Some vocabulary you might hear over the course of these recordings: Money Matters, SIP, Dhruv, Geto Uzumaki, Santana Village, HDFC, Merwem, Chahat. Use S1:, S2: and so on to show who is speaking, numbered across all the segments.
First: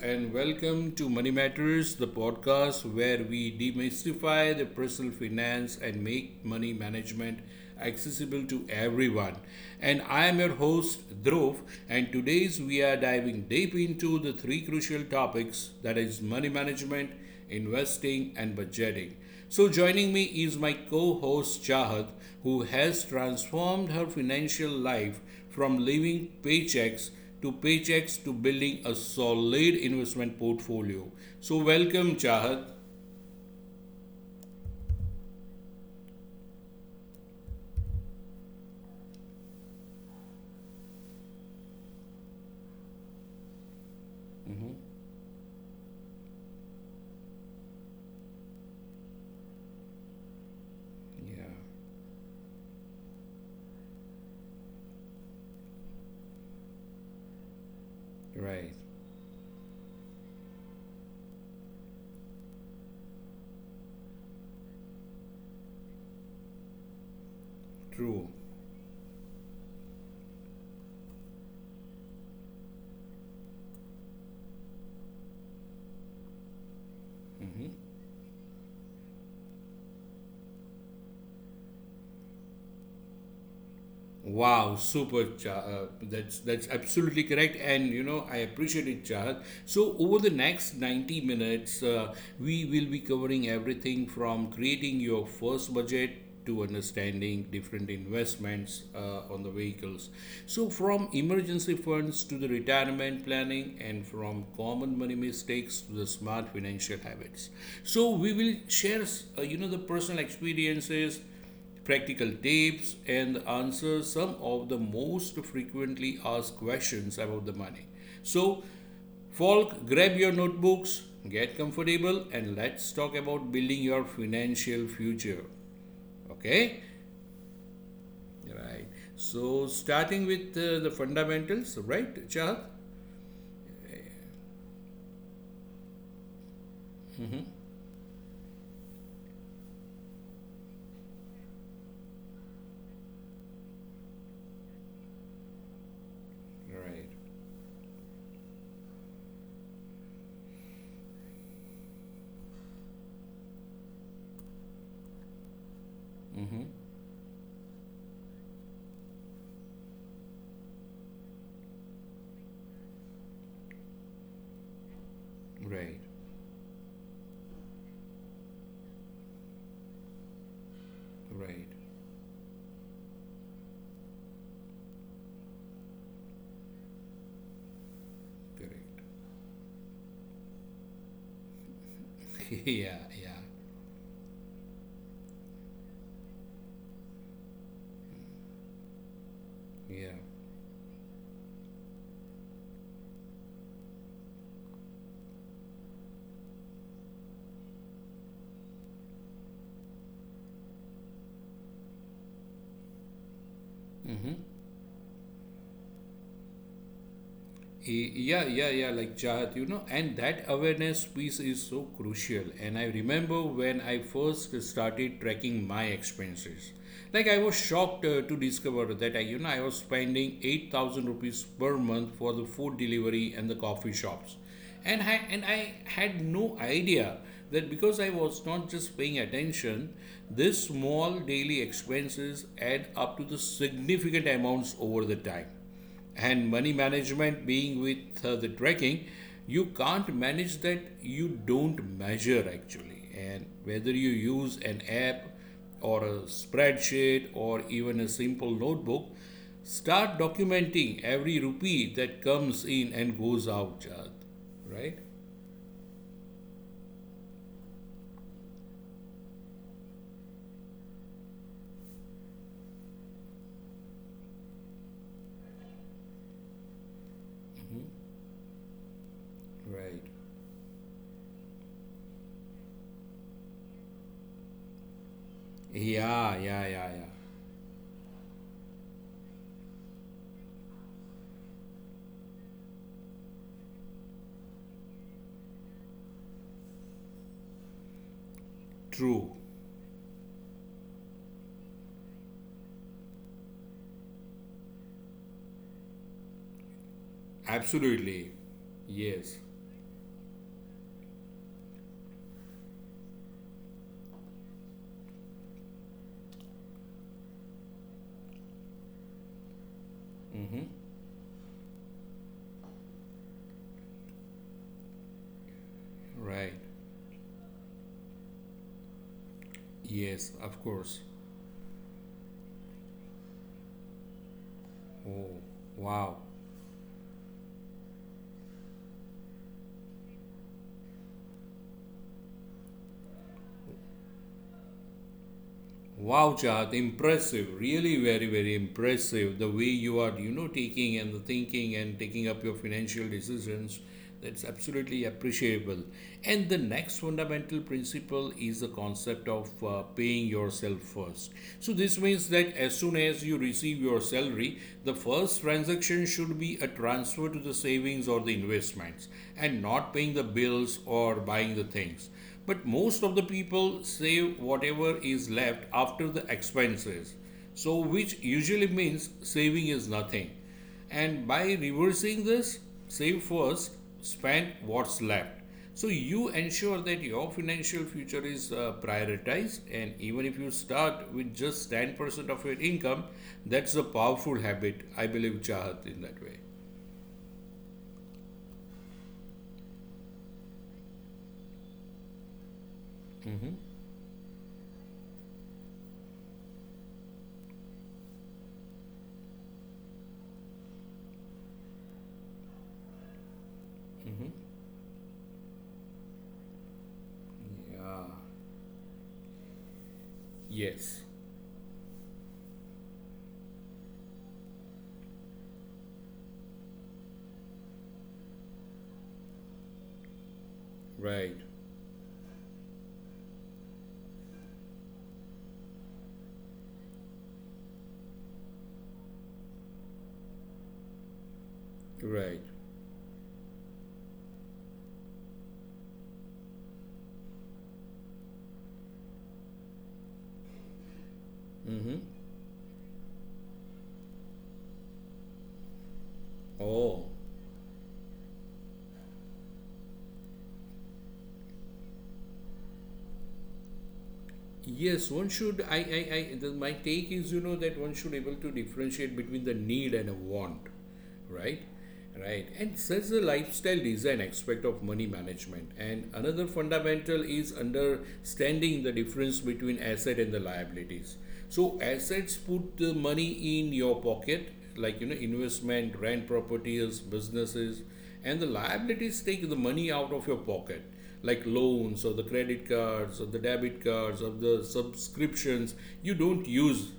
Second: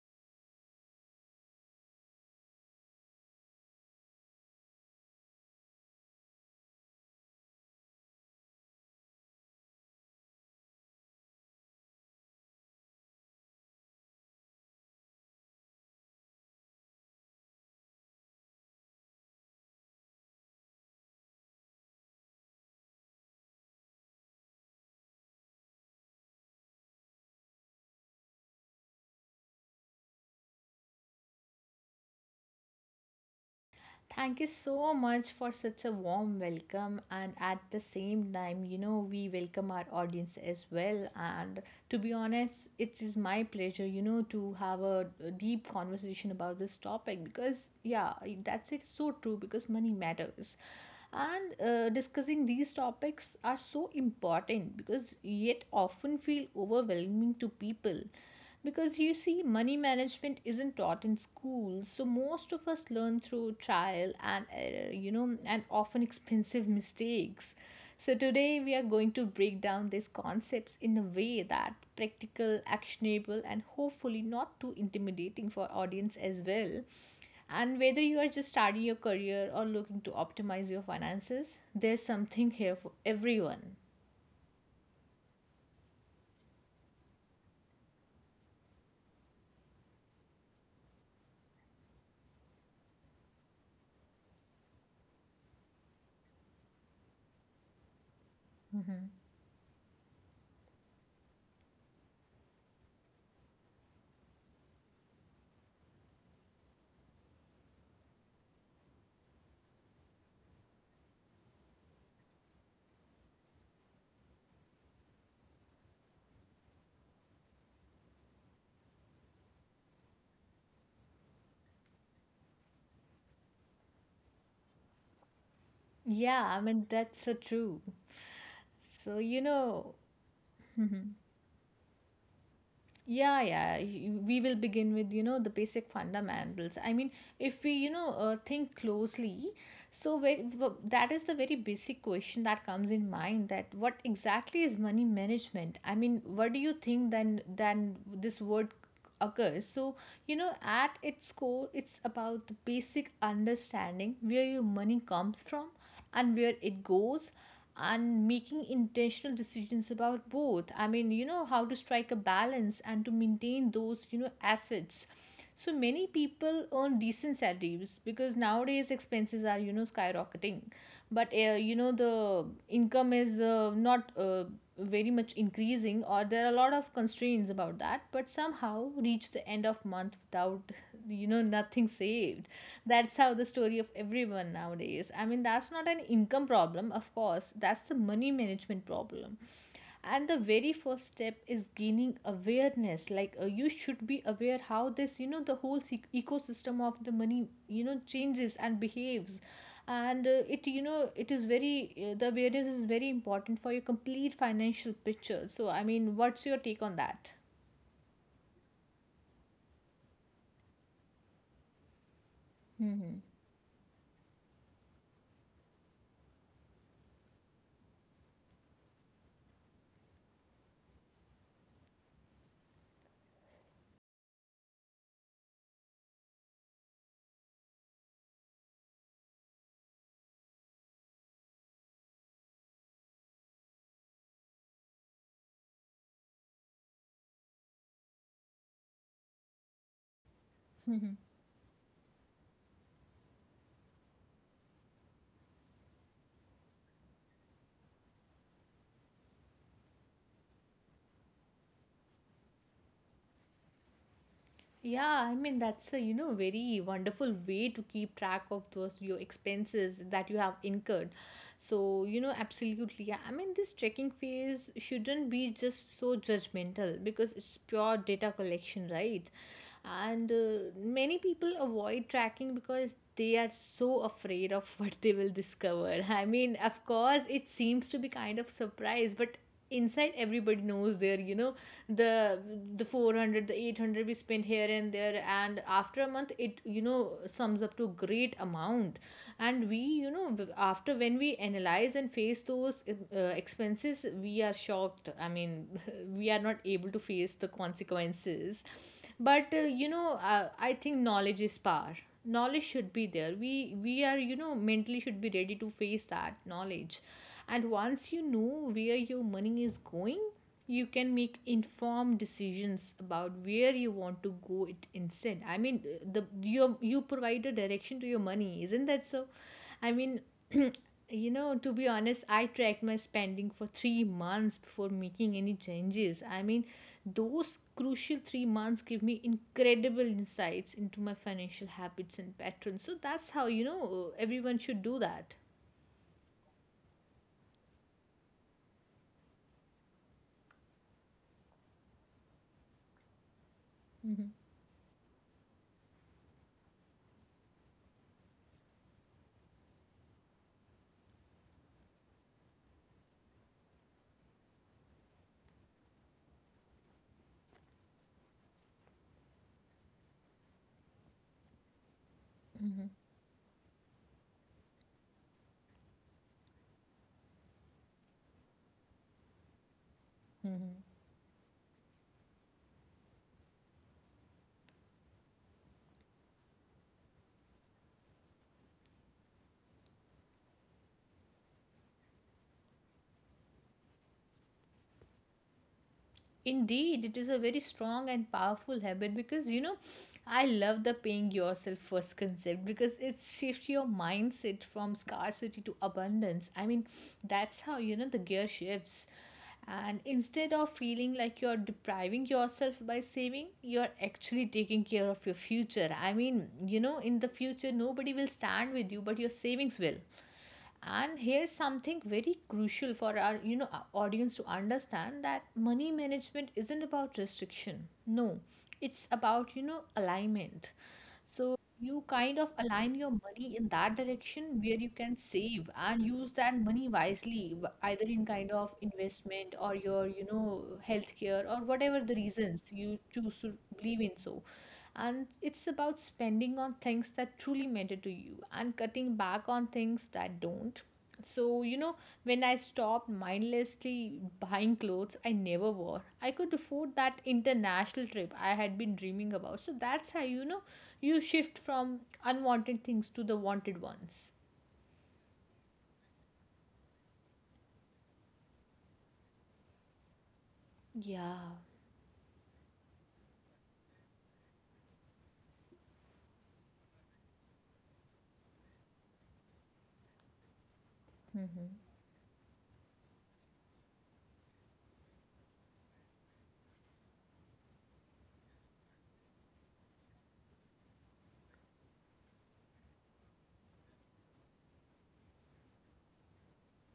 S1: and welcome to Money Matters, the podcast where we demystify the personal finance and make money management accessible to everyone. And I am your host, Dhruv, and today's we are diving deep into the three crucial topics that is money management, investing, and budgeting. So, joining me is my co host Chahat, who has transformed her financial life from living paychecks to paychecks to building a solid investment portfolio. So, welcome, Chahat.
S2: Thank you so much for such a warm welcome. And at the same time, you know, we welcome our audience as well. And to be honest, it is my pleasure, you know, to have a deep conversation about this topic because, yeah, that's it. So true because money matters.
S1: Yeah,
S2: And discussing these topics are so important because yet often feel overwhelming to people.
S1: right.
S2: Because you see, money management isn't taught in school, so most of us learn through trial and error, you know, and often expensive mistakes. So,
S1: True.
S2: today we are going to break down these concepts in a way that practical, actionable, and hopefully not too intimidating for audience as well. And
S1: Mhm.
S2: whether you are just starting your career or looking to optimize your finances, there's something here for everyone.
S1: Wow, super, That's absolutely correct, and you know I appreciate it, Chahat. So over the next 90 minutes, we will be covering everything from creating your first budget to understanding different investments
S2: Mhm.
S1: on the vehicles. So from emergency funds to the retirement planning, and from common money mistakes to the smart financial habits. So we will share, you know, the personal experiences, practical tips, and answer some of the most frequently asked questions about the money. So, folk, grab your notebooks, get comfortable, and let's talk about building your financial future.
S2: Yeah, I
S1: Okay?
S2: mean, that's so true.
S1: Right.
S2: So, you
S1: So,
S2: know,
S1: starting with the fundamentals, right, Chad?
S2: yeah, we will begin with, you know, the basic fundamentals. I mean, if we, you know, think closely, so that is the very basic question that comes in mind, that what exactly is money management? I mean, what do you
S1: Right.
S2: think, then this word occurs? So you know, at its core, it's about the basic understanding where your money comes from and where
S1: Mm-hmm.
S2: it goes, and making intentional decisions about both. I mean, you know, how to strike a balance and to maintain those, you know, assets. So
S1: Right.
S2: many people earn decent salaries, because nowadays expenses are, you know, skyrocketing, but
S1: Right.
S2: you know, the income is not very much increasing, or there are a lot of constraints about that, but somehow
S1: Correct.
S2: reach the end of month without, you know, nothing saved.
S1: yeah.
S2: That's
S1: Yeah.
S2: how the story of everyone nowadays. I mean, that's not an income problem, of course, that's the money management problem.
S1: Yeah.
S2: And the very first step is gaining awareness. Like, you should be aware how this, you know, the whole ecosystem of the money, you know, changes and behaves. And it, you know, it is very, the awareness is very important for your complete
S1: Mm-hmm.
S2: financial picture. So, I mean, what's your take on that?
S1: Yeah, like jihad, you know, and that awareness piece is so crucial, and I
S2: Hmm.
S1: remember when I first started tracking my expenses, like I was shocked to discover that I you know I was spending 8,000 rupees per month for the food delivery and the coffee shops, and I had no idea that, because I was not just paying attention, these small daily expenses add up to the significant amounts over the time. And money management being with the tracking, you can't manage that you don't measure, actually. And whether you use an app or a spreadsheet or even a simple notebook, start documenting every rupee that comes in and goes out, Jad. Right.
S2: Yeah, I mean that's a, you know, very wonderful way to keep track of those your expenses that you have incurred. So, you know, absolutely. Yeah. I mean this checking phase shouldn't be just so judgmental, because it's pure data collection, right?
S1: Right.
S2: And many people avoid tracking because they are so afraid of what they will discover. I
S1: yeah
S2: mean,
S1: yeah
S2: of
S1: yeah yeah
S2: course, it seems to be kind of surprise, but inside everybody knows their, you know, the the 400, the 800 we spent here and there, and after a month it, you know, sums up to a great amount.
S1: true.
S2: And we, you know, after when we analyze and face those expenses we are shocked. I mean, we are not able to face the
S1: Absolutely.
S2: consequences.
S1: Yes.
S2: But you know, I think knowledge is power. Knowledge should be there, we are, you know, mentally should be ready to face that knowledge. And once you know where your money is going,
S1: Mm-hmm.
S2: you can make informed decisions about where you want to go it instead. I mean, the
S1: Right.
S2: you provide a direction to your money, isn't that so? I mean,
S1: Yes, of course.
S2: you know, to be honest, I tracked my spending for 3 months before making
S1: Oh,
S2: any
S1: wow.
S2: changes. I mean, those crucial 3 months give me incredible insights into my financial habits and patterns. So that's how, you know, everyone should do that.
S1: Wow, Chad, impressive. Really, very, very impressive. The way you are, you know, taking and the thinking and taking up your financial decisions. That's absolutely appreciable. And the next fundamental principle is the concept of paying yourself first. So, this means that as soon as you receive your salary, the first transaction should be a transfer to the savings or the investments and not paying the bills or buying the things. But most of the people save whatever is left after the expenses, so which usually means saving is nothing.
S2: Mhm.
S1: And by reversing this, save first, spend what's left. So you ensure that your financial future is prioritized, and even if you start with just 10% of your income, that's a powerful habit, I believe, Chahat, in that way.
S2: Indeed, it is a very strong and powerful habit because, you know, I love the paying yourself first concept because it shifts your mindset from scarcity to abundance. I mean, that's how, you know, the gear shifts. And instead of feeling like you're depriving yourself by saving, you're actually taking care of your future. I mean, you know, in the future,
S1: Yeah.
S2: nobody will stand with you, but your savings will.
S1: Yes,
S2: And here's something very crucial for our, you know, our audience to understand, that money management isn't about restriction, no, it's about, you know, alignment.
S1: right,
S2: So you kind of align your money in that direction where you can save and use that money wisely, either in kind of investment or your, you know, healthcare or whatever the
S1: right.
S2: reasons you choose to believe in. So, and it's about spending on things that truly matter to you and cutting back on things that don't. So, you know, when I stopped mindlessly buying clothes I never wore, I could afford
S1: Oh,
S2: that international trip I had been dreaming about. So that's how, you know, you shift from unwanted things to the wanted ones.
S1: yes, one should. My take is, you know, that one should able to differentiate between the need and a want,
S2: Yeah.
S1: right? Right. And there's the lifestyle design aspect of money management. And another fundamental is understanding the difference between asset and the liabilities. So assets put the money in your pocket, like, you know, investment, rent properties, businesses, and the liabilities take the money out of your pocket, like loans or the credit cards or the debit cards or the subscriptions you don't use,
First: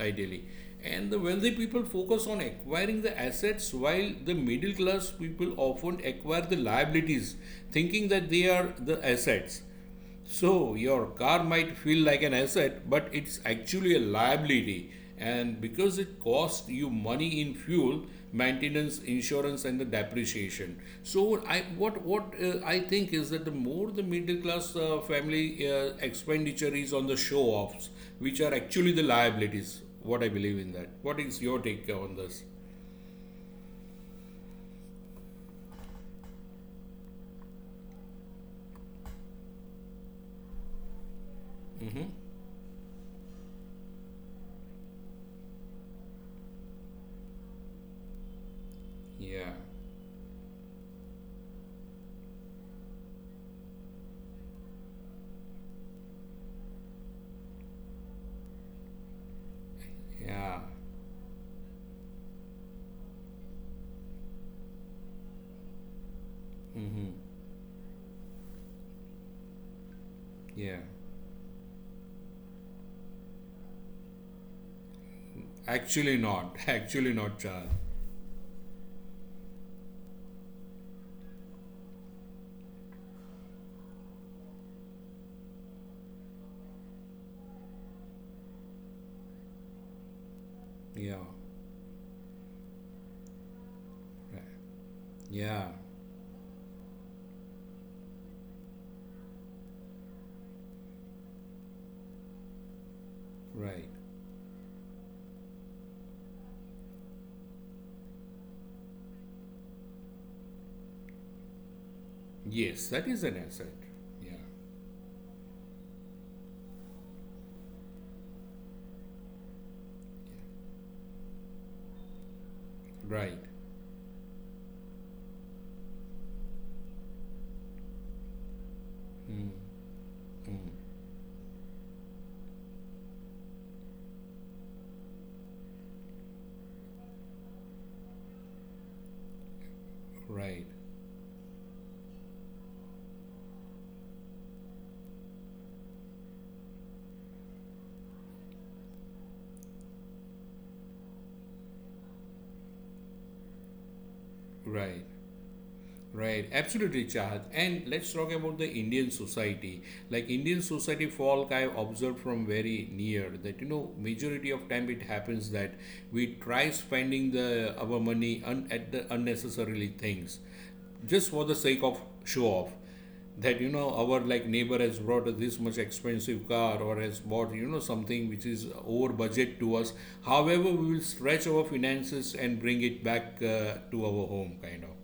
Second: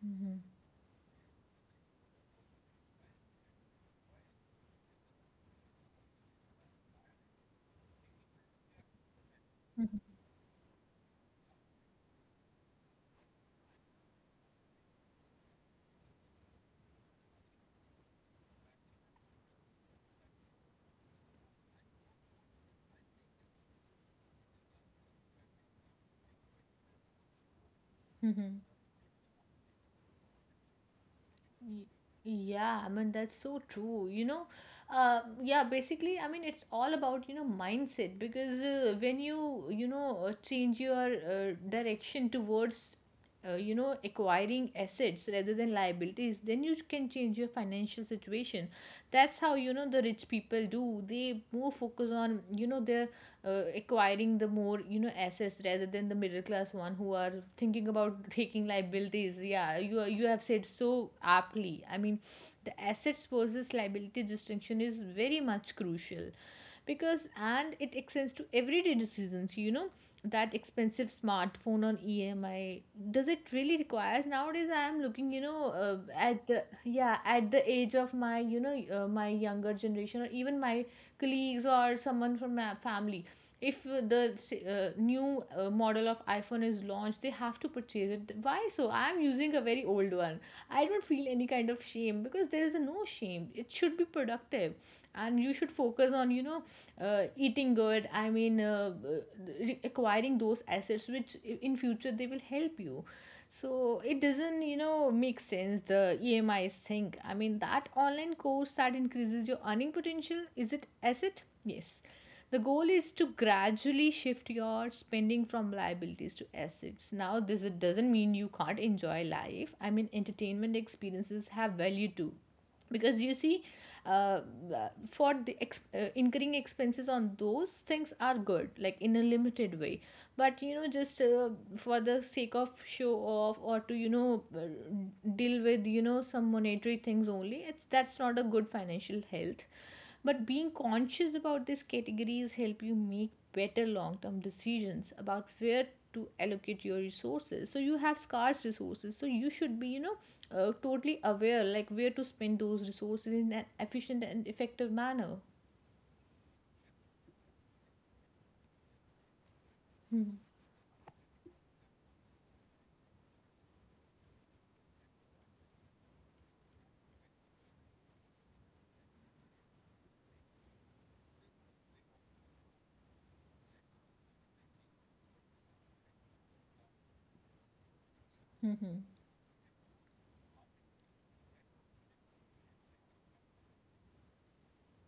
S1: ideally. And the wealthy people focus on acquiring the assets while the middle class people often acquire the liabilities, thinking that they are the assets.
S2: Mm-hmm.
S1: So your car might feel like an asset, but it's actually a liability. And because it costs you money in fuel, maintenance, insurance, and the depreciation. So I what I think is that the more the middle class family expenditure is on the show offs, which are actually the liabilities. What I believe in that. What is your
S2: Y-
S1: take on this?
S2: Yeah, I mean, that's so true. You know, yeah, basically, I mean, it's all about, you know, mindset, because when you know, change your direction towards, you know, acquiring assets rather than liabilities, then you can change your financial situation. That's
S1: Yeah,
S2: how, you know, the rich people do. They more focus on, you know, their acquiring the more, you know, assets, rather than the middle class one who are thinking about taking liabilities. Yeah, you have
S1: yeah,
S2: said so aptly. I mean, the assets versus liability distinction is very much crucial, because, and it extends to everyday decisions, you know, that
S1: yeah.
S2: expensive smartphone on EMI, does it really requires nowadays? I am looking, you know,
S1: Actually
S2: at
S1: not.
S2: the,
S1: Actually
S2: yeah,
S1: not,
S2: at the
S1: child.
S2: age of my, you know, my younger generation or even my colleagues or someone from my family, if the new model of iPhone is launched, they have to purchase it. Why so? I am using a very old one. I don't
S1: Yeah.
S2: feel any kind of shame, because there is a no shame, it should be
S1: Right.
S2: productive. And you
S1: Yeah,
S2: should focus on, you know, eating good. I mean, acquiring those assets which in future they will help you. So
S1: right.
S2: it doesn't, you know, make sense the EMIs thing. I mean, that online course that increases your earning potential, is it asset? Yes. The
S1: Yes,
S2: goal
S1: that
S2: is
S1: is
S2: to
S1: an asset.
S2: gradually
S1: Yeah.
S2: shift your spending from liabilities to assets. Now, this it doesn't mean you can't enjoy life. I mean, entertainment
S1: Yeah.
S2: experiences have value too. Because you
S1: Right.
S2: see, uh, for the incurring expenses on those things are good, like in a
S1: Mm,
S2: limited way, but
S1: mm,
S2: you know, just for the sake of show off, or to, you know, deal with, you know, some monetary things only, it's, that's not a good financial health. But
S1: right.
S2: being conscious about these categories help you make better long-term decisions about where to allocate your resources. So you have scarce resources, so you should be, you know, totally aware like where to spend those resources in an efficient and effective
S1: Right.
S2: manner.
S1: Right, absolutely, Chahat. And let's talk about the Indian society. Like
S2: Mhm.
S1: Indian society folk, I observed from very near that, you know, majority of time it happens that we try spending the our money at the unnecessarily things, just for the sake of show off. That, you know, our like neighbor has brought us this much expensive car or has bought, you know, something which is
S2: Mhm.
S1: over budget to us. However, we will stretch our finances and bring it back to our home, kind of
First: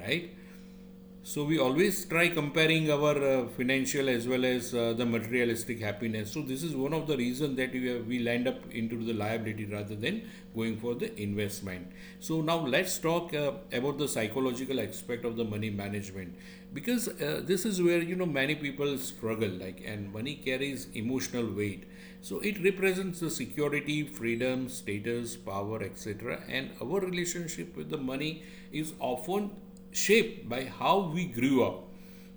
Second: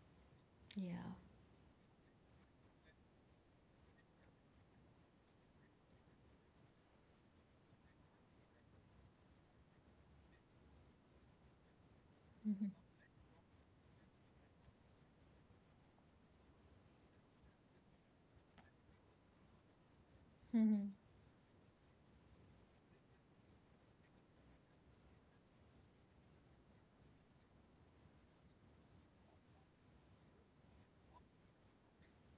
S1: right.
S2: Yeah.
S1: So we always try comparing our financial as well as the materialistic happiness. So this is one of the reasons that we land up into the liability rather than going for the investment. So now
S2: Mhm.
S1: let's talk about the psychological aspect of the money management, because this is where, you know, many people struggle, like, and money carries
S2: Mhm.
S1: emotional weight. So it represents the security, freedom, status, power, etc. And our relationship with the money is often shaped by how we grew up,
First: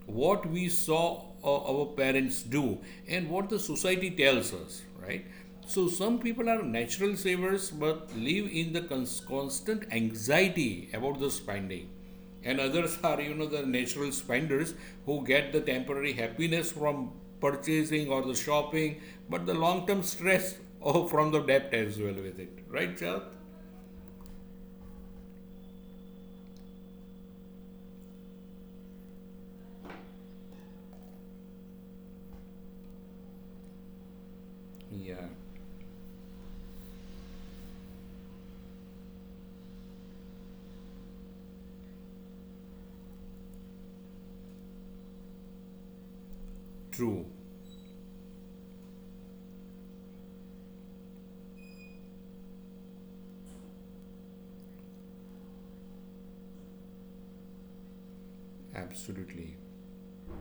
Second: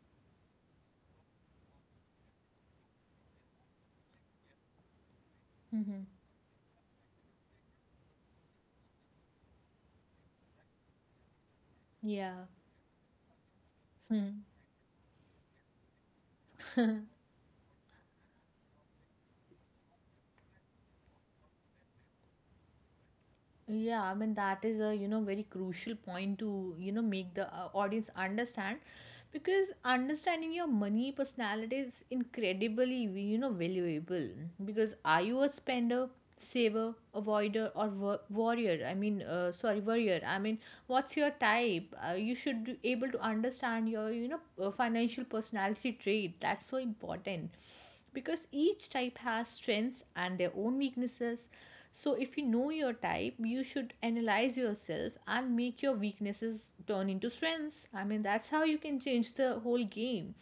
S1: what we saw our parents do, and what the society tells us, right? So
S2: Mhm.
S1: some people are natural savers but live in the constant anxiety about the spending,
S2: Yeah.
S1: and others are, you know, the natural
S2: Hmm.
S1: spenders who get the temporary happiness from purchasing or the shopping, but the long term stress oh, from the debt as well with it, right, Chad?
S2: Yeah, I mean that is a, you know, very crucial point to, you know, make the audience understand, because understanding your money personality is incredibly, you know, valuable. Because are
S1: Yeah.
S2: you a spender, saver, avoider or warrior? I mean, sorry, warrior. I mean, what's your type? You should be able to understand your, you know, financial personality trait. That's so
S1: True.
S2: important because each type has strengths and their own weaknesses. So, if you know your type, you should analyze yourself and make your weaknesses turn into strengths. I mean, that's how you can change
S1: Absolutely.
S2: the whole game.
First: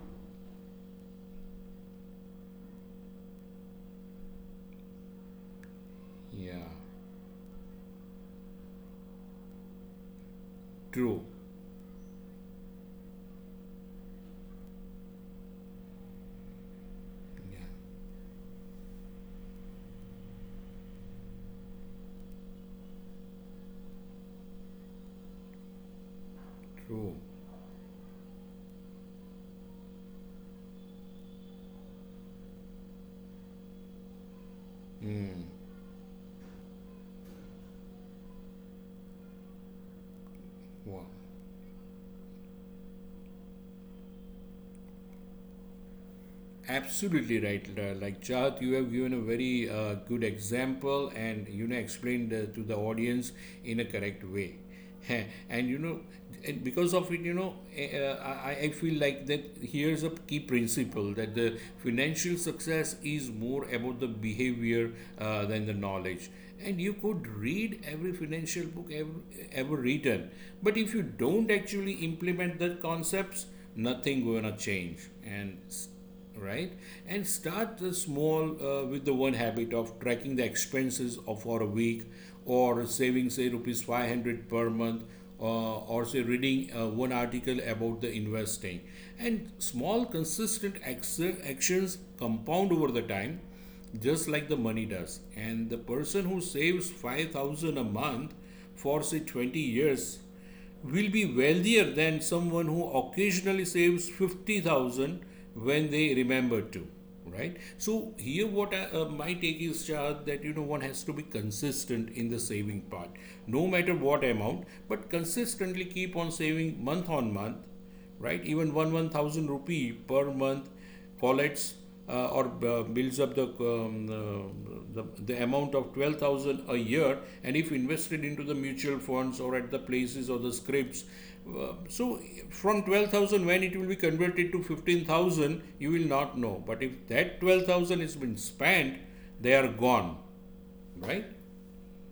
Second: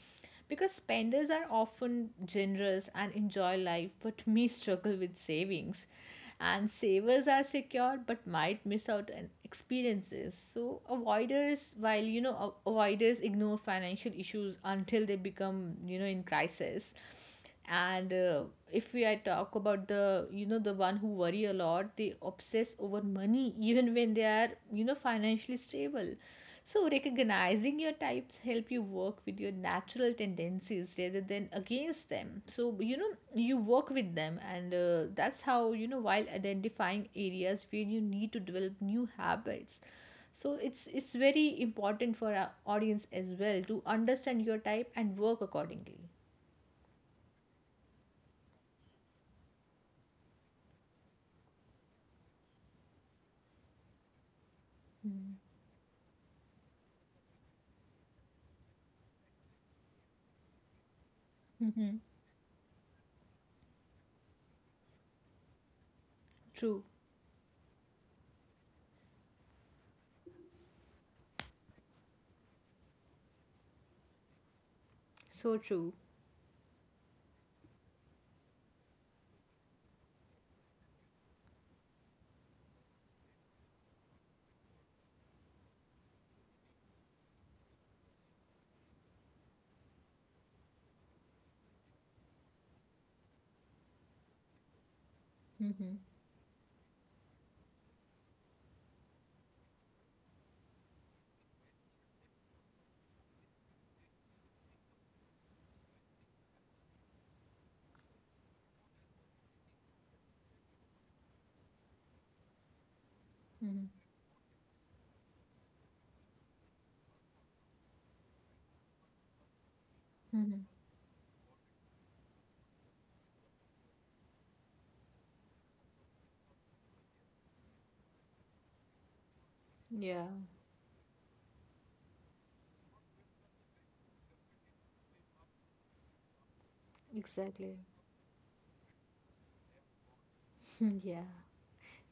S2: Because spenders are often generous and enjoy life but may struggle with savings,
S1: Yeah.
S2: and savers are secure but might miss out on experiences. So
S1: True.
S2: avoiders, while you know, avoiders ignore financial issues until they become, you know, in crisis.
S1: Yeah.
S2: And if we I talk about the, you know, the one who worry a lot, they obsess over money even when they are, you know, financially stable. So
S1: True.
S2: recognizing your types help you work with your natural tendencies rather than against them. So you know, you work with them, and that's how, you know, while identifying areas where you need to develop new habits. So it's
S1: Wow.
S2: it's very important for our audience as well to understand your type and work accordingly.
S1: Absolutely right, Lita. Like Chahat, you have given a very good example and you know explained to the audience in a correct way. Heh. And, you know, and because of it, you know, I feel like that here's a key principle that the
S2: Mm-hmm.
S1: financial success is more about the behavior than the knowledge. And
S2: True.
S1: you could read every financial book ever written, but if you don't actually implement the concepts, nothing gonna change. And
S2: So true.
S1: right? And start the small with the one habit of tracking the expenses of for a week or saving say rupees 500 per month or say reading one article about the investing, and small consistent actions compound over the time, just like the money does. And the
S2: Mm-hmm.
S1: person who saves 5,000 a month for say 20 years will be wealthier than someone who occasionally saves 50,000 when they remember to, right? So here what I, my take is, Shahad, that, you know, one has to be consistent in the saving part, no
S2: Mm-hmm.
S1: matter what amount, but consistently keep on saving month on month, right? Even one one thousand rupee per
S2: Mm-hmm.
S1: month collects or builds up the amount of 12,000 a year, and if invested into the mutual funds or at the
S2: Yeah,
S1: places or the scrips, so from 12,000 when it will be converted to 15,000, you will not know. But if that twelve
S2: exactly.
S1: thousand has been spent, they are gone,
S2: Yeah.
S1: right?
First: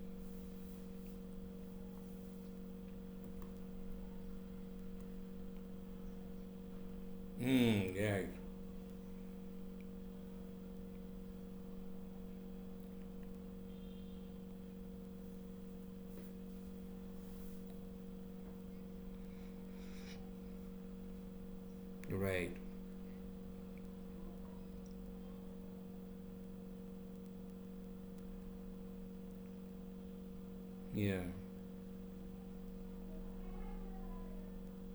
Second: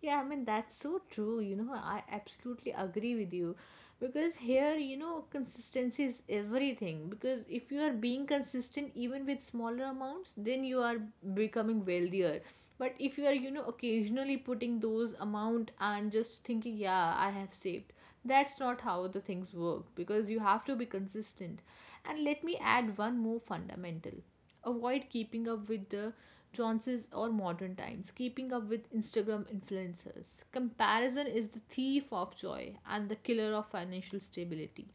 S2: Yeah, I mean, that's so true. You know, I absolutely agree with you because here, you know, consistency is everything. Because if you are
S1: Hmm. Yeah.
S2: being consistent even with smaller amounts, then you are becoming wealthier. But if you are, you know, occasionally putting those amount and just thinking, yeah, I have saved, that's not how the things work because you have to be consistent. And let
S1: Right.
S2: me add one more fundamental: avoid keeping up with the Johnson's, or modern times, keeping up with Instagram influencers.
S1: Yeah.
S2: Comparison is the thief of joy and the killer of financial stability.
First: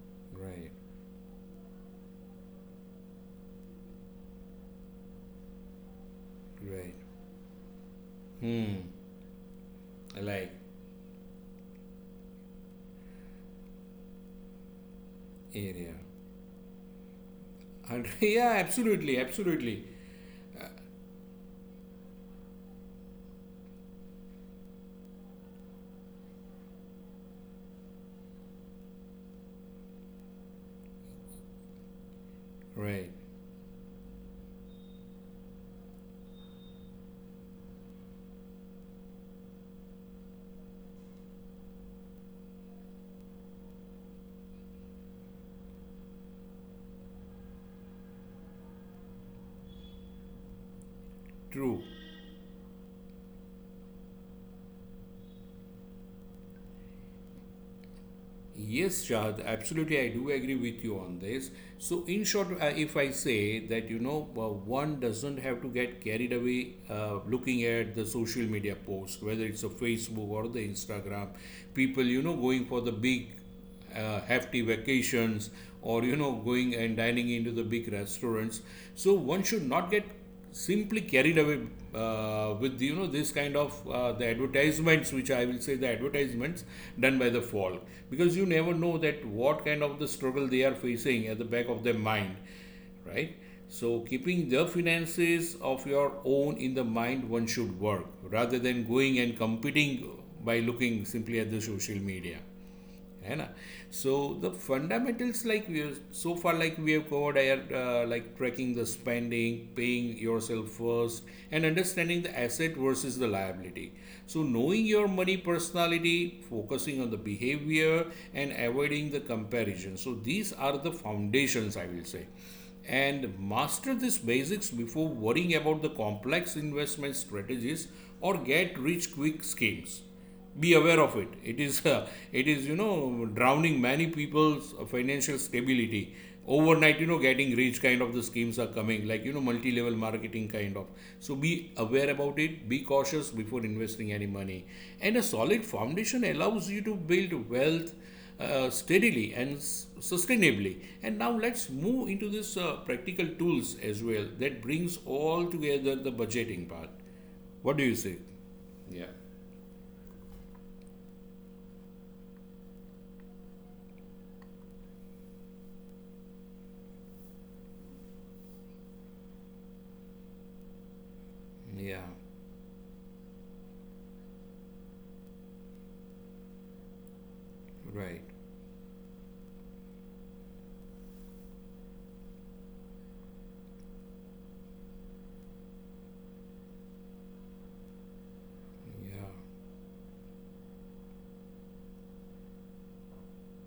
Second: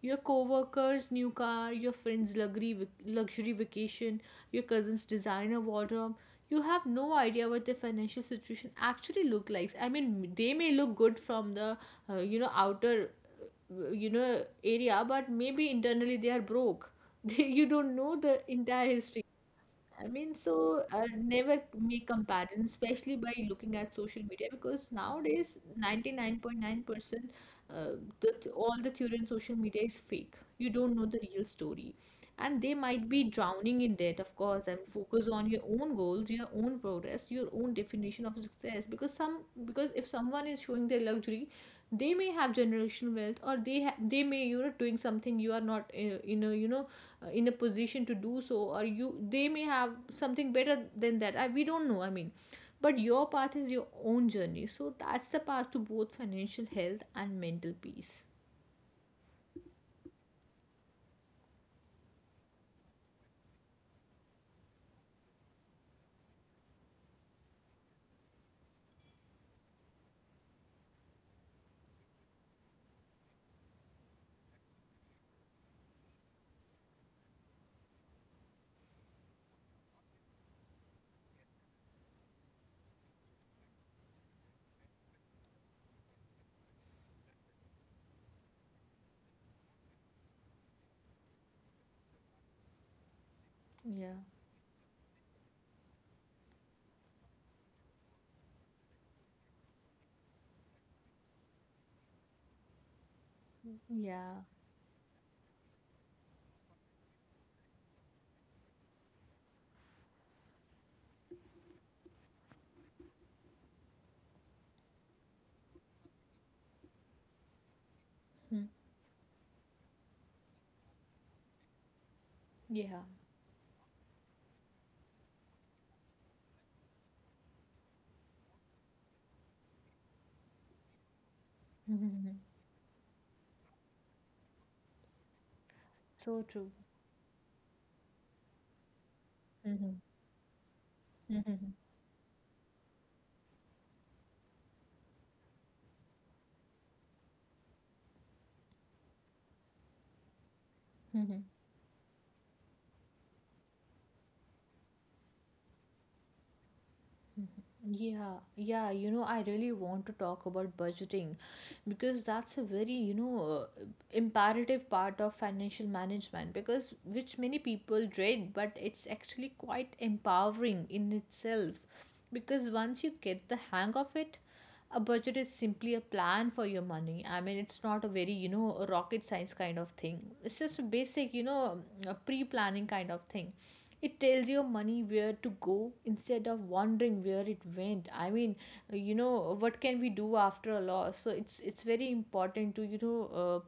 S2: Your
S1: Right.
S2: co-workers' new car, your friend's luxury vacation, your cousin's designer wardrobe. You have
S1: Right.
S2: no idea what their financial situation
S1: Hmm.
S2: actually looks like. I
S1: I
S2: mean, they
S1: like
S2: may look good from the you know outer you know area, but maybe
S1: area.
S2: internally they are broke. You don't
S1: And
S2: know the
S1: yeah,
S2: entire
S1: absolutely,
S2: history.
S1: absolutely.
S2: I mean, so never make comparison, especially by looking at social media, because nowadays 99.9% uh, all the theory on social media is fake. You don't know the real story. And they might
S1: Right.
S2: be drowning in debt, of course, and focus on your own goals, your own progress, your own definition of success. Because if someone is showing their luxury, they may have generational wealth, or they may you know doing something you are not in a you know in a position to do so, or you they may have something better than that. We
S1: True.
S2: don't know, I mean, but your path is your own journey, so that's the path to both financial health and mental peace.
S1: Yes, Shahad, absolutely. I do agree with you on this. So, in short, if I say that, you know, one doesn't have to get carried away looking at the social media posts, whether it's a Facebook or the Instagram, people, you know, going for the big hefty vacations or, you know, going and dining into the big restaurants, so one should not get simply carried away with, you know, this kind of the advertisements, which I will say, the advertisements done by the fall, because you never know that what kind of the struggle they are facing at the back of their mind, right? So
S2: Yeah.
S1: keeping the finances of your own in the mind, one should work rather than going and competing by looking simply at the social media, है ना. So
S2: Yeah.
S1: the fundamentals, like we have so far, like we have covered are like tracking the spending, paying yourself first, and understanding the asset versus the liability, so knowing your money personality, focusing on the behavior, and
S2: Hmm.
S1: avoiding the comparison, so these are the foundations, I will say.
S2: Yeah.
S1: And master these basics before worrying about the complex investment strategies or get rich quick schemes. Be aware of it. It is it is, you know, drowning many people's financial stability
S2: So true.
S1: overnight, you know, getting rich kind of the schemes are coming, like, you know, multi level
S2: Mhm.
S1: marketing kind of. So be
S2: Mhm.
S1: aware about it, be cautious before investing any money, and a solid foundation allows you to build wealth steadily and sustainably. And now
S2: Mhm.
S1: let's move into this practical tools as well that brings all together the budgeting part. What do you say?
S2: Yeah, yeah, you
S1: Yeah,
S2: know, I really want to talk about budgeting because that's a very, you know, imperative part of financial management because which many people dread, but it's actually quite empowering in itself
S1: yeah.
S2: because once you get the hang of it, a budget is simply a plan for your money. I mean, it's not a
S1: Right.
S2: very, you know, rocket science kind of thing. It's just a basic, you know, a pre-planning kind of thing. It tells your money where to go instead of wondering where it went. I mean, you know
S1: Yeah.
S2: what can we do after a loss, so it's very important to you know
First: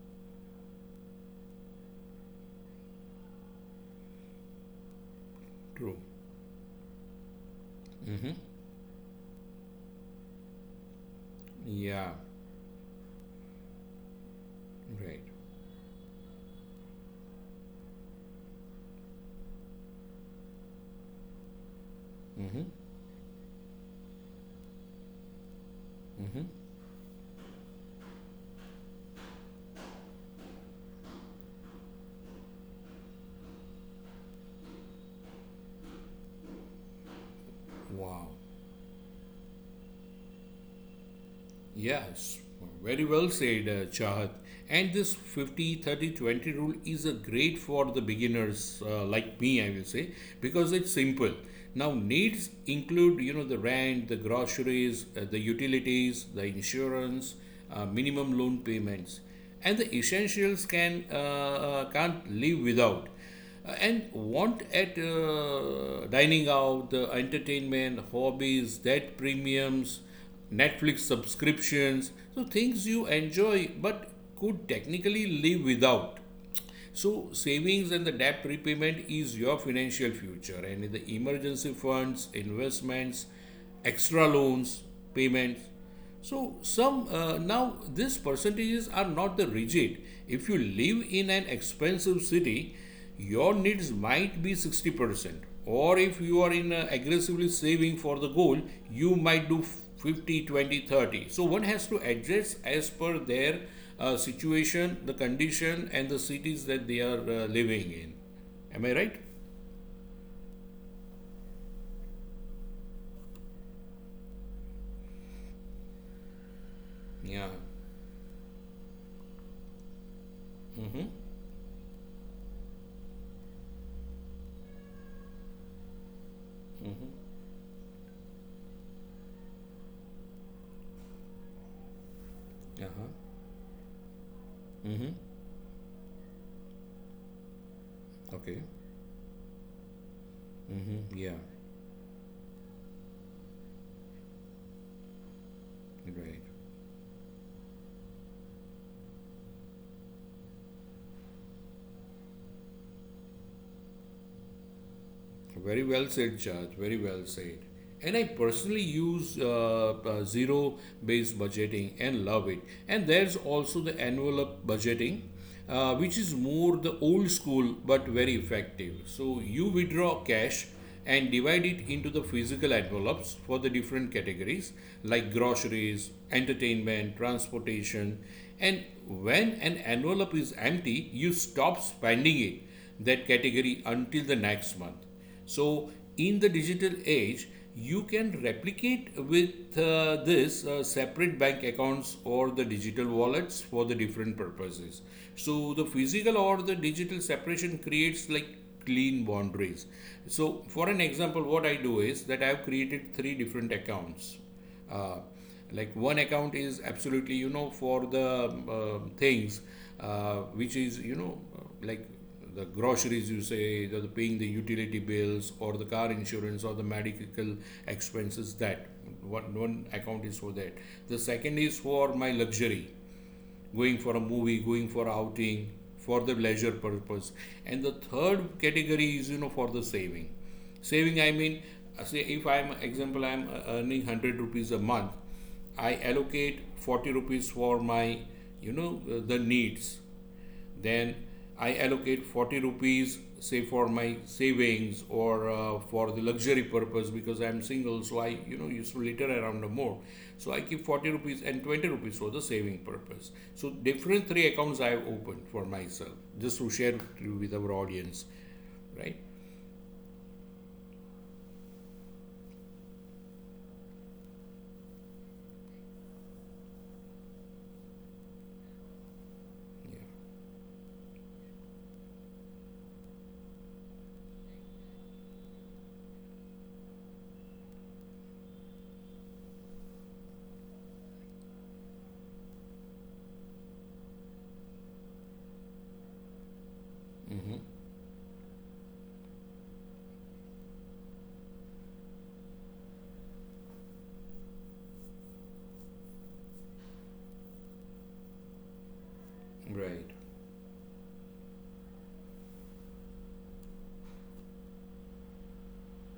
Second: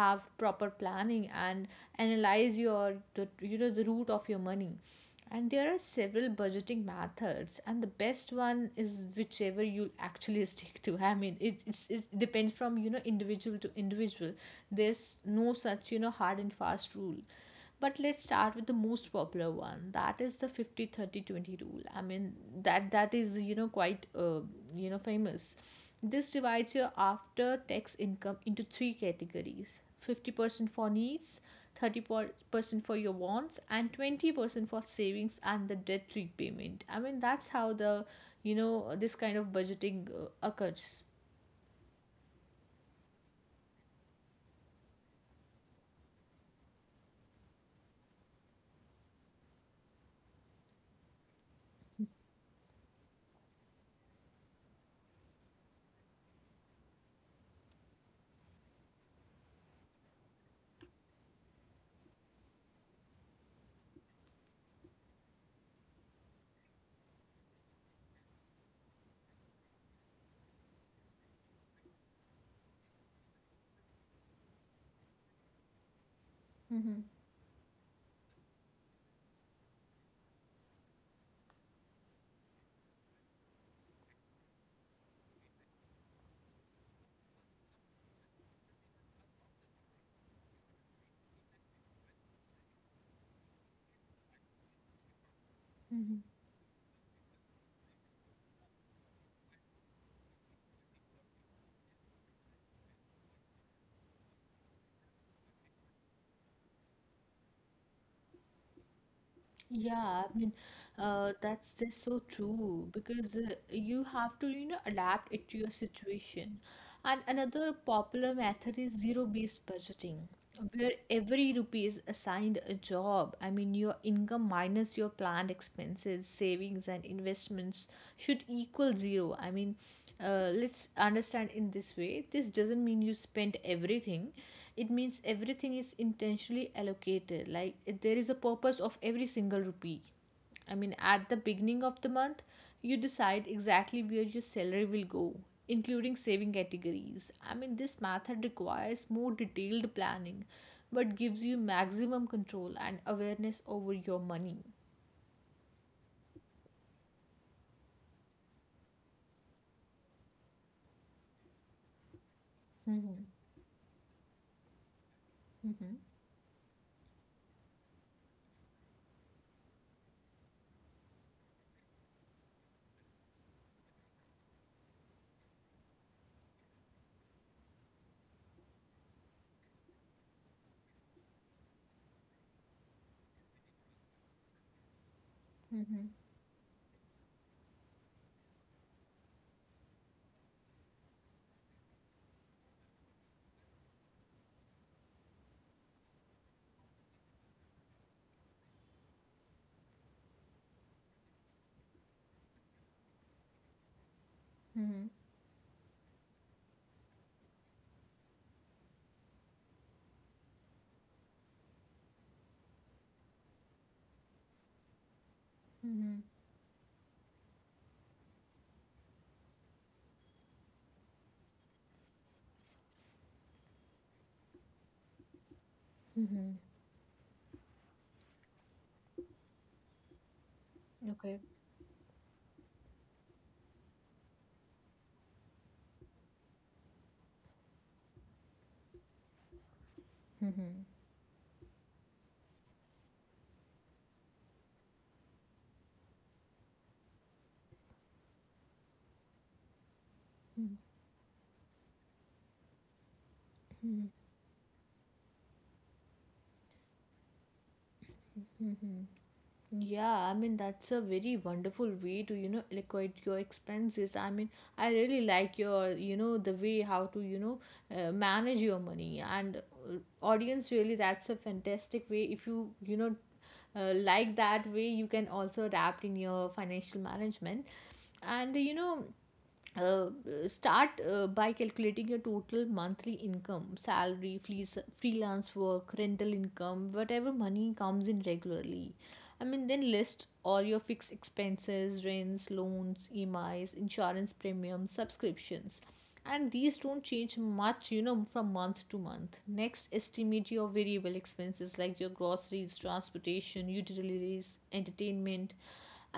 S2: have proper planning and analyze your the you know the root of your money. And there are
S1: True.
S2: several budgeting methods, and the best one is whichever you actually stick to. I mean, it
S1: Yeah.
S2: depends from you know individual to individual. There's
S1: Right.
S2: no such you know hard and fast rule. But let's start with the most popular one. That is the 50/30/20 rule. I mean, that is you know quite you know famous. This divides your after tax income into three categories. 50% for needs, 30% for your wants, and 20% for savings and the debt repayment. I mean, that's how the,
S1: Wow.
S2: you know, this kind of budgeting occurs.
S1: Yes. Very well said, Chahat. And this 50/30/20 rule is a great for the beginners like me, I will say, because it's simple. Now, needs include, the rent, the groceries, the utilities, the insurance, minimum loan payments and the essentials can't live without. And want at dining out, the entertainment, hobbies, debt premiums, Netflix subscriptions, so things you enjoy but could technically live without.
S2: Mm-hmm.
S1: So, savings and the debt repayment is your financial future, and in the emergency funds, investments, extra loans, payments. So, some now these percentages are not the rigid. If you live in an expensive city, your needs might be 60% or
S2: Mm-hmm.
S1: if you are in aggressively saving for the goal you might do 50, 20, 30. So one has to adjust as per their situation the condition and the cities that they are living in. Am I right?
S2: Yeah, I mean, that's so true because you have to, you know, adapt it to your situation. And
S1: Yeah.
S2: another popular method is zero-based budgeting, where every rupee is assigned a job. I mean, your income minus your planned expenses, savings, and investments should equal zero. I mean, let's understand in this way. This doesn't mean
S1: Uh-huh.
S2: you spend everything. It
S1: Mm-hmm.
S2: means everything is intentionally allocated, like there is a
S1: Okay.
S2: purpose of every single rupee. I mean,
S1: Mm-hmm.
S2: at
S1: Yeah.
S2: the beginning of the month you decide exactly where your salary will go, including
S1: Right.
S2: saving categories. I mean, this method requires more detailed planning, but gives you maximum control and awareness over your money.
S1: Very well said, Judge. Very well said. And I personally use zero based budgeting and love it. And
S2: Mhm.
S1: there's also the envelope budgeting,
S2: Mhm.
S1: which is more the old school but very effective. So you withdraw cash and divide it into the physical envelopes for the different categories like groceries, entertainment, transportation. And when an envelope is empty, you stop spending it that category until the next month. So,
S2: Mhm.
S1: in the digital age, you can replicate with this separate bank accounts or the digital wallets for the different purposes. So, the physical or the digital separation creates like clean boundaries. So, for an example, what I do is that I have created three different accounts
S2: Mhm.
S1: uh, like one account is absolutely for the things which is like the groceries you say the paying the utility bills or the car
S2: Mhm.
S1: insurance or the medical expenses that one account is for that. The second is for my luxury, going for a movie, going for outing, for the
S2: Mhm.
S1: leisure purpose. And the third category is, for the saving. Saving, I
S2: Okay.
S1: mean, say if I'm, example, I'm earning 100 rupees a month. I allocate 40 rupees for the needs.
S2: Mhm.
S1: Then I allocate 40 rupees say for my savings or for the luxury purpose because I'm single, so I used to litter around more. So I
S2: Mhm.
S1: keep 40 rupees and 20 rupees for the saving purpose. So
S2: Mhm.
S1: different three accounts I have opened for myself just to share with our audience.
S2: Mhm.
S1: Right?
S2: Yeah, I mean that's a very wonderful way to you know liquidate your expenses. I mean, I really like your you know the way how to you know manage your money. And audience, really, that's a fantastic way. If you you know like that way, you can also adapt in your financial management. And you know uh, start by calculating your total monthly income, salary fleece, freelance work, rental income, whatever
S1: Yeah. Mm-hmm.
S2: money comes in regularly. I mean, then list all your fixed expenses, rents, loans, emis, insurance premiums, subscriptions, and these don't change much you know from month to month. Next,
S1: Right.
S2: estimate your variable expenses like your groceries, transportation, utilities, entertainment,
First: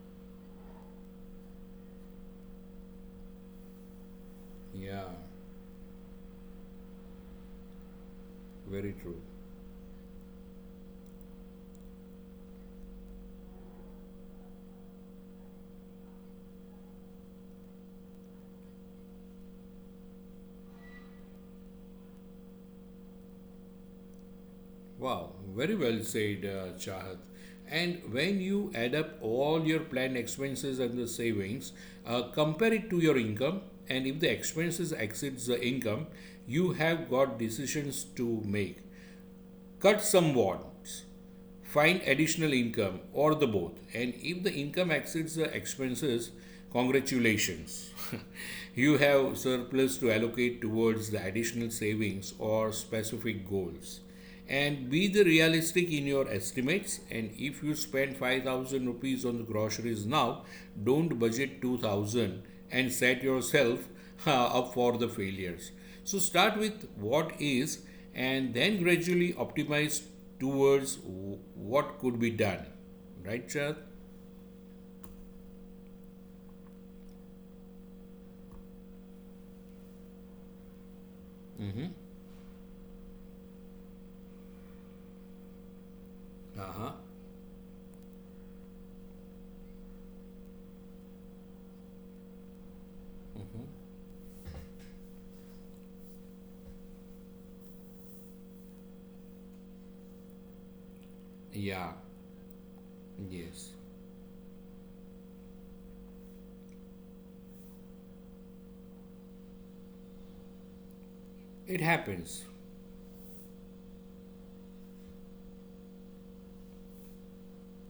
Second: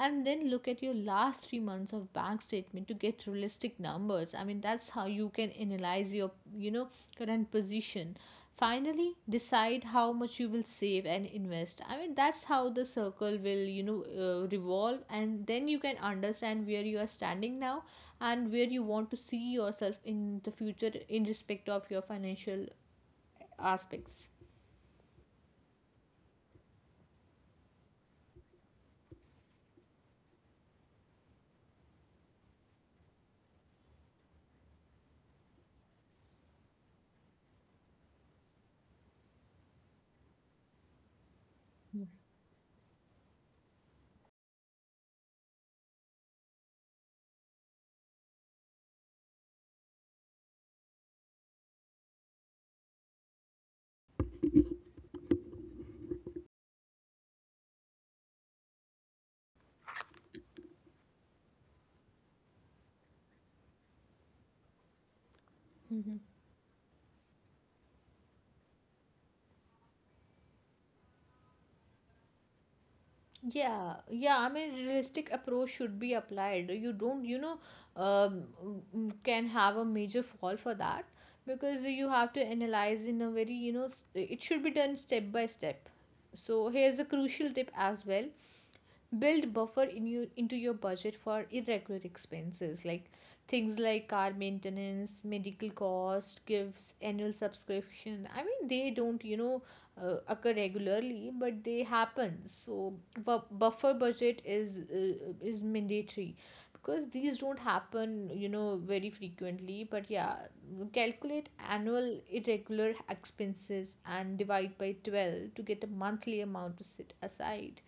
S2: and then look at your last 3 months of bank statement to get realistic numbers. I mean, that's how
S1: Yeah.
S2: you can analyze your you know current position.
S1: Very
S2: Finally,
S1: true.
S2: decide how much you will save and invest. I mean, that's how the circle will you know revolve, and then you can understand where you are standing now and where you want to see yourself in the future in respect of your financial aspects.
S1: Wow, very well said, Chahat. And when you add up all your planned expenses and the savings, compare it to your income, and if the expenses exceeds the income, you have got decisions to make. Cut some wants, find additional income or the both. And if the income exceeds the expenses, congratulations you have surplus to allocate towards the additional savings or specific goals. And be the realistic in your estimates, and if you spend 5,000 rupees on the groceries now, don't budget 2,000 and set yourself up for the failures. So start with what is, and then gradually optimize towards what could be done. Right, Chad?
S2: Yeah, yeah. I mean, realistic approach should be applied. You don't, you know, um, can have a major fall for that because
S1: Mm-hmm.
S2: you have to analyze in a very, you know, it should be done step by step. So
S1: Uh-huh.
S2: here's a crucial tip as well. Build buffer in you into your budget for irregular expenses, like things
S1: Mm-hmm.
S2: like car maintenance, medical cost, gifts, annual subscription. I mean, they don't you know occur regularly, but they
S1: Yeah.
S2: happen. So
S1: Yes.
S2: buffer budget is mandatory because these don't happen you know very frequently, but yeah, calculate
S1: It
S2: annual
S1: happens.
S2: irregular expenses and divide by 12 to get a monthly amount to set aside.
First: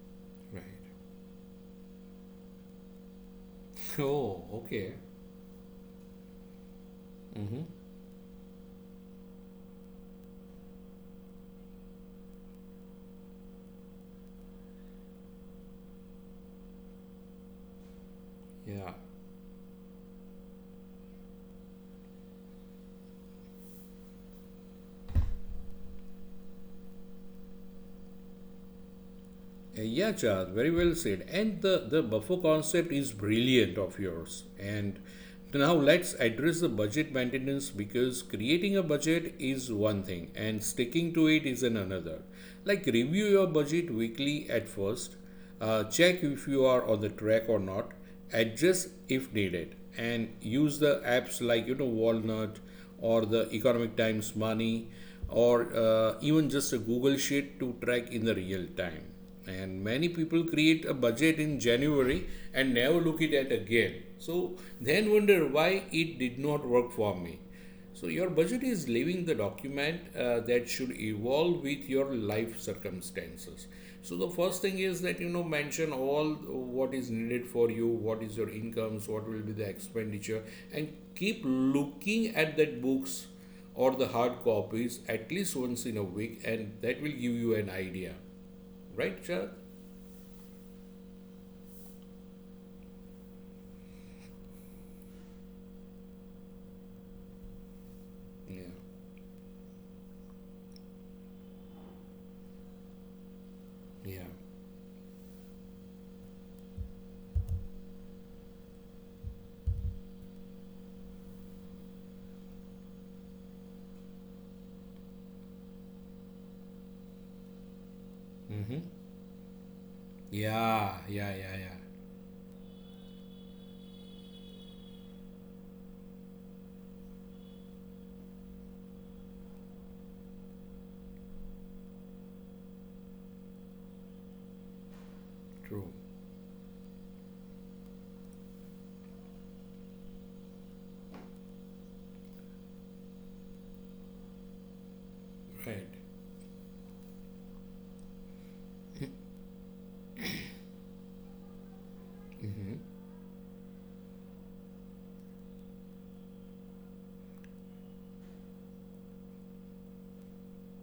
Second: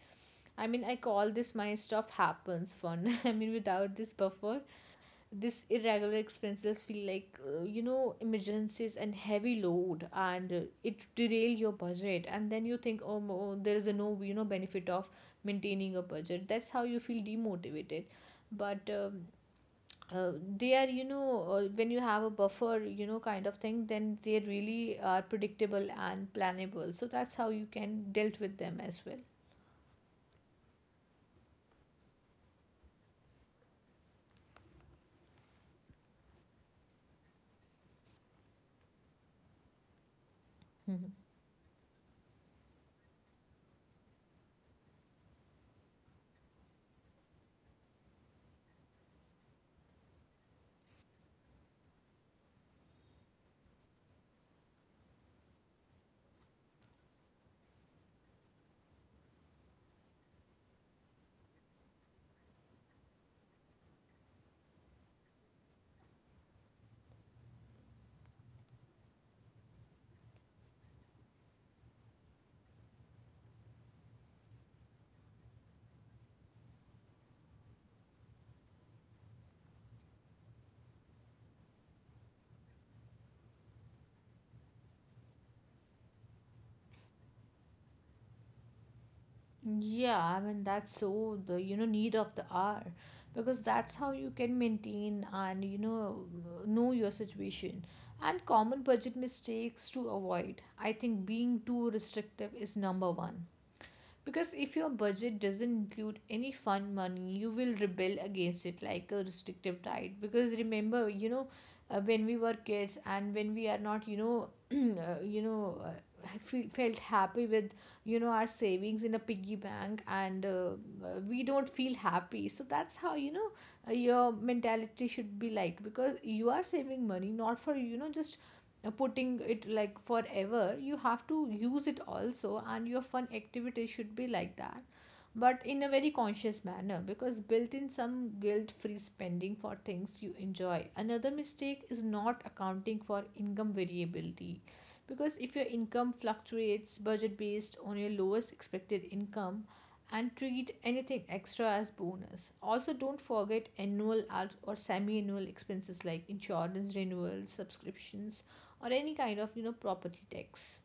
S1: Right.
S2: I mean, I call this my stuff happens fun. I mean, without this buffer,
S1: Oh, okay.
S2: this irregular expenses feel like
S1: Mm-hmm.
S2: you know emergencies and heavy load, and it derail your budget. And then you think, oh, there is a no you know benefit of maintaining a budget. That's how you feel demotivated. But
S1: Yeah.
S2: uh, they are you know when you have a buffer, you know kind of thing, then they really are predictable and planable. So that's how you can dealt with them as well.
S1: Yeah, Chad, very well said. And the buffer concept is brilliant of yours. And now let's address the budget maintenance because creating a budget is one thing and sticking to it is an another. Like review your budget weekly at first, check if you are on the track or not, adjust if needed, and use the apps like walnut or the economic times money, or even just a google sheet to track in the real time. And many people create a budget in january and never look it at it again, so then wonder why it did not work for me. So your budget is living the document that should evolve with your life circumstances. So the first thing is that mention all what is needed for you, what is your incomes, what will be the expenditure, and keep looking at that books or the hard copies at least once in a week, and that will give you an idea, right, Chad?
S2: Yeah, I mean that's so the you know need of the hour because that's how you can maintain and you know your situation. And
S1: Yeah,
S2: common budget mistakes to avoid. I think being too restrictive is number one,
S1: yeah,
S2: because if your budget doesn't include any fun money you will rebel against it like a restrictive diet. Because remember you know when we were kids and when we are not you know you know felt happy with you know our
S1: mm-hmm.
S2: savings in a piggy bank and
S1: Yeah, yeah,
S2: we
S1: yeah,
S2: don't
S1: yeah.
S2: feel happy. So that's how you know your mentality should be like, because you are saving money not for you know just putting it like forever, you have to use it also, and your fun activity should be like that, but in a
S1: True,
S2: very conscious manner, because built in some guilt free spending for things you enjoy. Another mistake is not accounting for income variability, because if your
S1: right.
S2: income fluctuates, budget based on your lowest expected income and treat anything extra as bonus. Also don't forget annual or semi annual expenses like insurance renewals, subscriptions, or any kind of you know property tax.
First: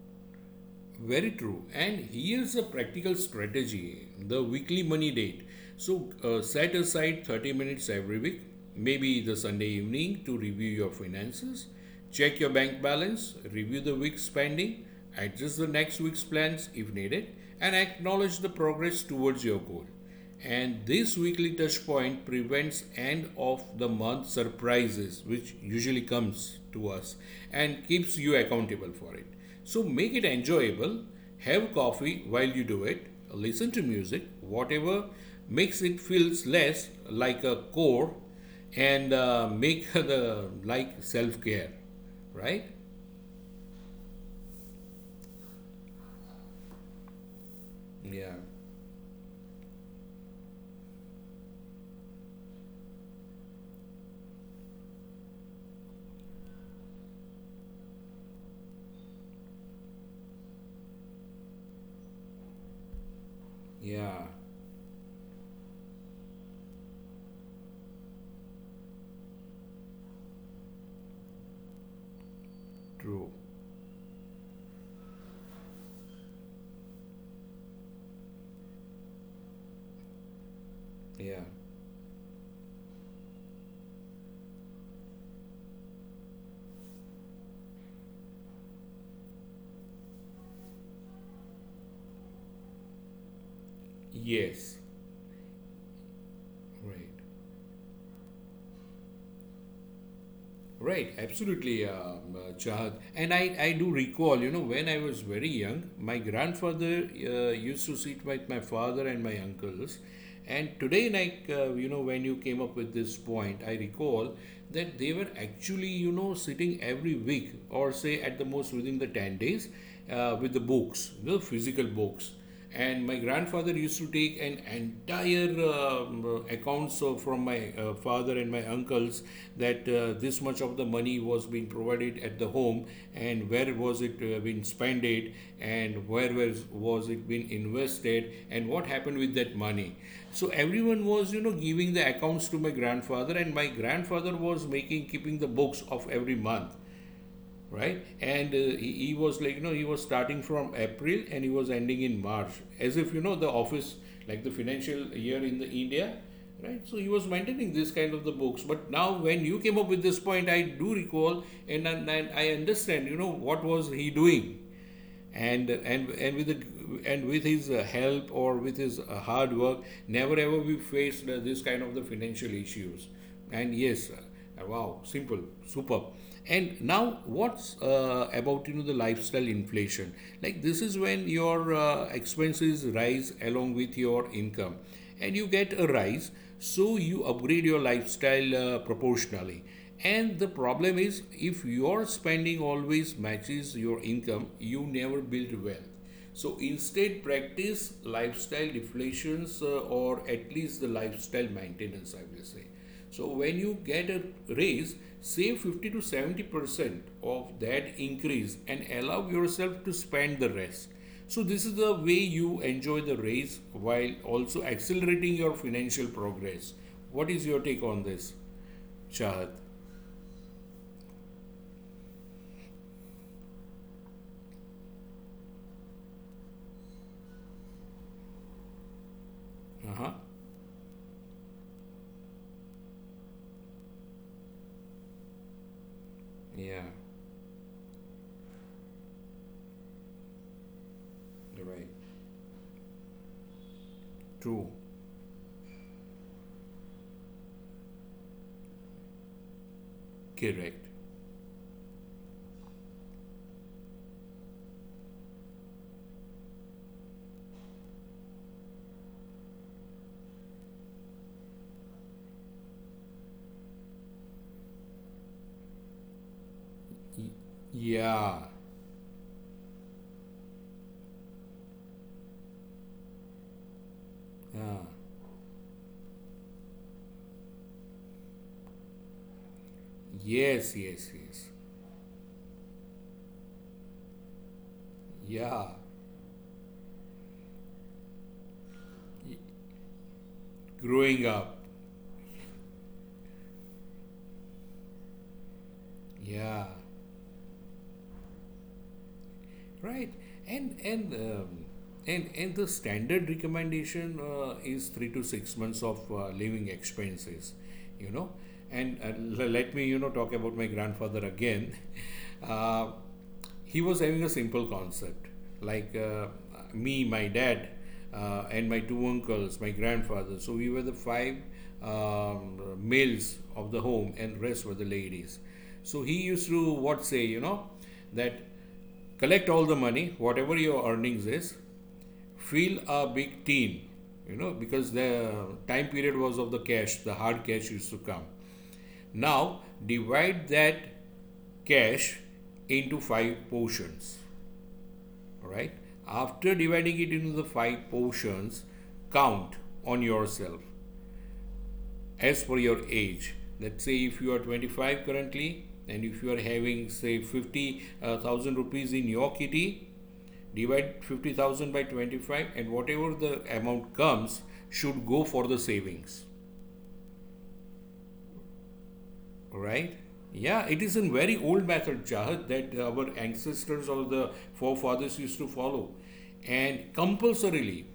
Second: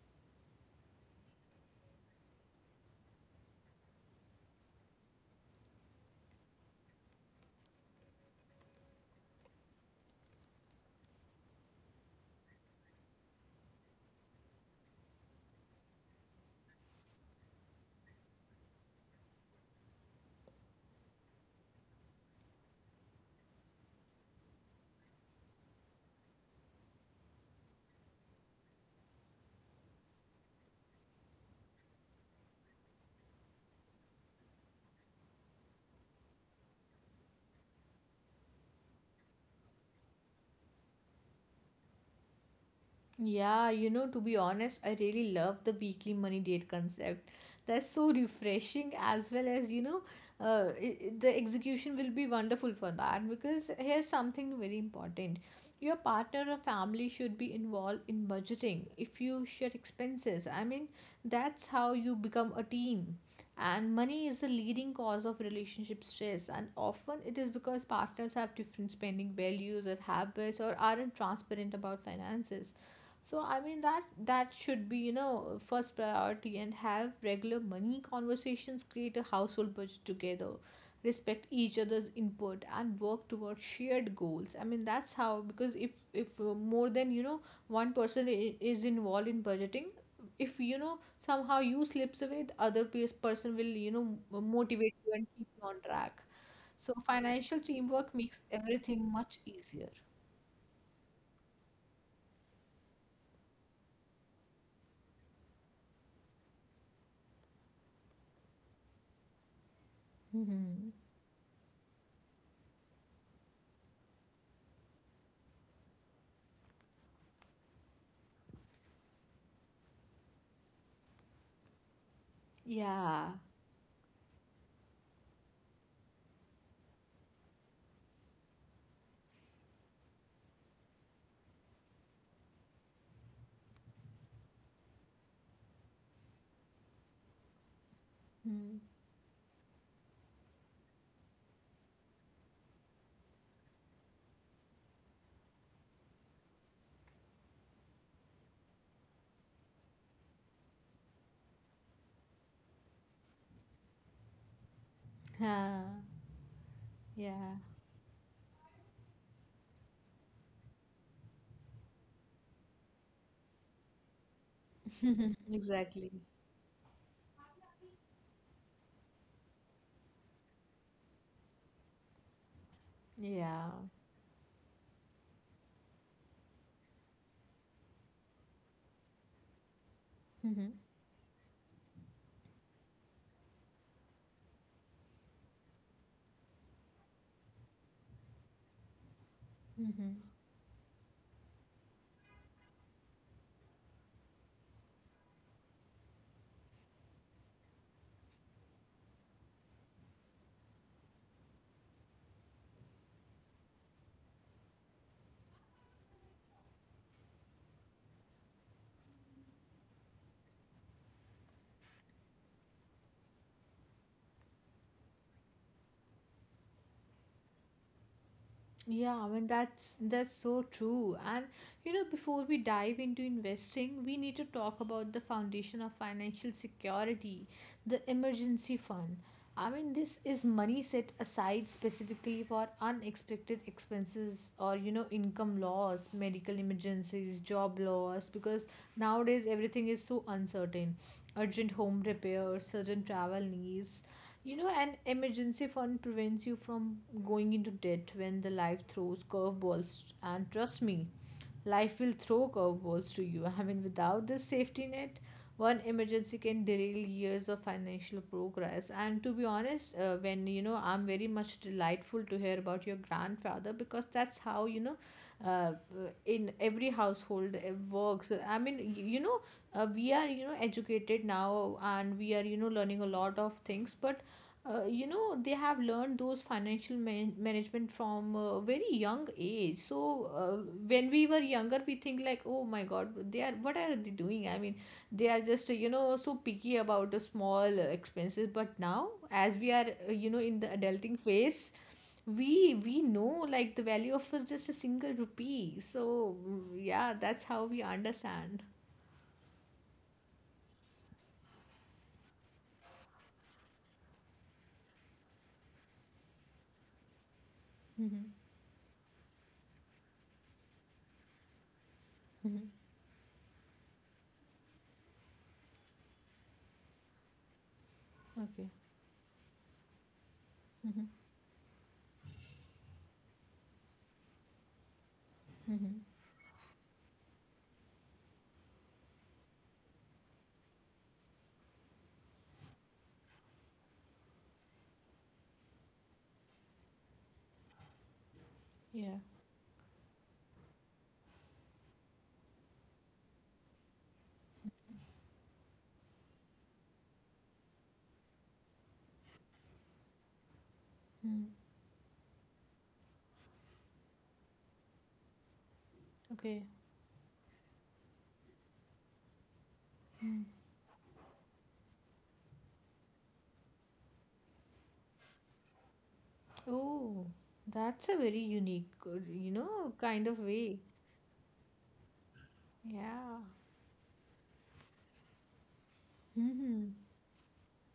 S1: Very true. And here's a practical strategy the weekly money date. So, set aside 30 minutes every week, maybe the Sunday evening, to review your finances, check your bank balance, review the week's spending, adjust the next week's plans if needed, and acknowledge the progress towards your goal. And this weekly touch point prevents end of the month surprises, which usually comes to us and keeps you accountable for it. So make it enjoyable. Have coffee while you do it. Listen to music, whatever makes it feels less like a chore, and make the like self care, right?
S2: Yeah, you know, to be honest, I really love the weekly money date concept. That's so
S1: Yeah.
S2: refreshing, as well as, you know, the execution will be wonderful for that, because here's something very important. Your partner or family should be involved in budgeting if you share expenses. I mean, that's how you become a team. And money
S1: Yeah.
S2: is the leading cause of relationship stress, and often it is because partners have different spending values or habits or aren't transparent about finances.
S1: True.
S2: So I mean that that should be you know first priority, and have regular money conversations, create a household budget together,
S1: Yeah.
S2: respect each other's input and work towards shared goals. I mean that's how, because if more than you know one person is involved in budgeting, if you know somehow you slips away, the other person will you know
S1: Yes.
S2: motivate you and keep you on track. So
S1: Right.
S2: financial teamwork makes everything much easier.
S1: Right, absolutely, Chahat. And I do recall, when I was very young, my grandfather used to sit with my father and my uncles. And
S2: Hmm.
S1: today, like, when you came up with this point, I recall that they were actually, sitting every week or say at the most within the 10 days with the books, the physical books. And my
S2: Yeah.
S1: grandfather used to take an entire accounts from my father and my uncles. That this much of the money was being provided at the home, and where was it being spent it, and where was it being invested, and what happened with that money. So everyone was giving the accounts to my grandfather, and my grandfather was making keeping the books of every month. Right. And he was like he was starting from april and he was ending in march, as if the office, like the financial year in the
S2: Yeah,
S1: india. Right. So he was
S2: yeah,
S1: maintaining this kind of the books. But now when you came up with this point, I do recall, and I understand what was he doing. and and
S2: exactly.
S1: and with the, and with his help, or with his hard work, never ever we faced this kind of the financial issues.
S2: Yeah.
S1: And yes, wow, simple, superb. And now what's about the lifestyle inflation. Like
S2: Mm-hmm.
S1: this is when your expenses rise along with your income, and you get a rise, so you upgrade your lifestyle proportionally.
S2: Mm-hmm.
S1: And the problem is, if your spending always matches your income, you never build wealth. So instead, practice lifestyle deflations, or at least the lifestyle maintenance, I will say. So when you get a raise, save 50 to 70% of that increase and allow yourself to spend the rest. So this is the way you enjoy the raise while also accelerating your financial progress. What is your take on this,
S2: Yeah, I
S1: Chahat?
S2: mean that's so true. And you know, before we dive into investing, we need to talk about the foundation of financial security, the emergency fund. I
S1: Uh
S2: mean,
S1: huh.
S2: this is money set aside specifically for unexpected expenses or you know, income loss, medical
S1: Yeah.
S2: emergencies, job loss, because nowadays everything is so uncertain. Urgent
S1: Right.
S2: home repairs, certain travel needs. You
S1: True.
S2: know, an emergency fund prevents you from going into debt when the life throws curveballs. And trust
S1: Correct.
S2: me, life will throw curveballs to you. I mean, without this safety net, one emergency can derail years of financial progress. And to be honest, when you know, I'm very much delightful to hear about your grandfather because that's how you know, uh, uh, in every
S1: Y-
S2: household it works.
S1: yeah.
S2: I mean, we are educated now, and we are learning a lot of things. But
S1: Uh,
S2: they have learned those financial management from a very young age. So
S1: yes, yes,
S2: when we were
S1: yes.
S2: younger, we think like, oh my god, they are what are they doing? I mean, they are just
S1: Yeah.
S2: so picky about the small expenses. But now, as we are in the adulting
S1: Growing up.
S2: phase, we know like the value of just a single rupee. So
S1: Yeah.
S2: yeah, that's how we understand.
S1: Right. And and um, and the standard recommendation is 3 to 6 months of living expenses. You know. And let me talk about my grandfather again. Uh, he was having a simple concept like me my dad and
S2: Okay.
S1: my two uncles, my grandfather. So we were the
S2: Mm-hmm.
S1: five males of the home, and rest were the ladies.
S2: Mm-hmm.
S1: So he used to what say that collect all the money whatever your earnings is, feel a big teen, because the time period was of the cash, the hard cash used to come.
S2: Yeah.
S1: Now divide that cash into five portions, all right? After dividing it into the five portions, count on yourself
S2: Mm.
S1: as per your age. Let's say if you are 25 currently, and if you are
S2: Okay.
S1: having say 50,000 rupees in your kitty, divide 50,000 by 25, and whatever the amount comes should go for the savings.
S2: Oh, that's a very unique,
S1: Right.
S2: kind of
S1: Yeah,
S2: way.
S1: it is a very old method, Jahad, that our
S2: Yeah.
S1: ancestors or the forefathers used to follow. And
S2: Hmm.
S1: compulsorily,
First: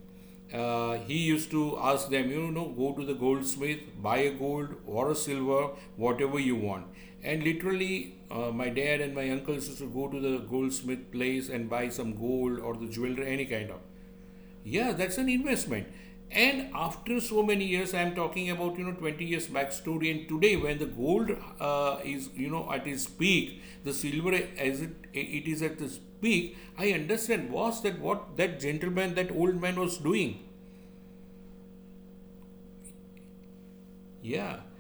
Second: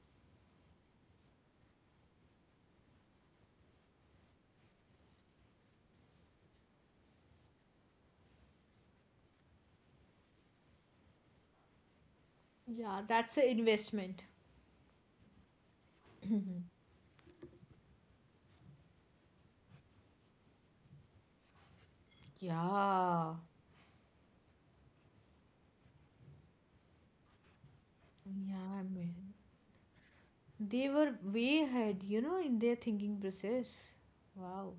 S1: he used to ask them, go to the goldsmith, buy a gold or a silver, whatever you want. And literally my dad and my uncles used to go to the goldsmith place and buy some gold or the
S2: Yeah,
S1: jewelry
S2: that's
S1: any
S2: an
S1: kind of.
S2: investment.
S1: Yeah, that's an investment. And after so many years, I'm talking about 20 years back story, and today when the gold is at its
S2: Yeah.
S1: peak, the silver as it is at its peak. I understand was that what that
S2: Yeah, I
S1: gentleman, that
S2: mean,
S1: old man was doing.
S2: they were way ahead, you know, in their thinking process.
S1: Yeah.
S2: Wow.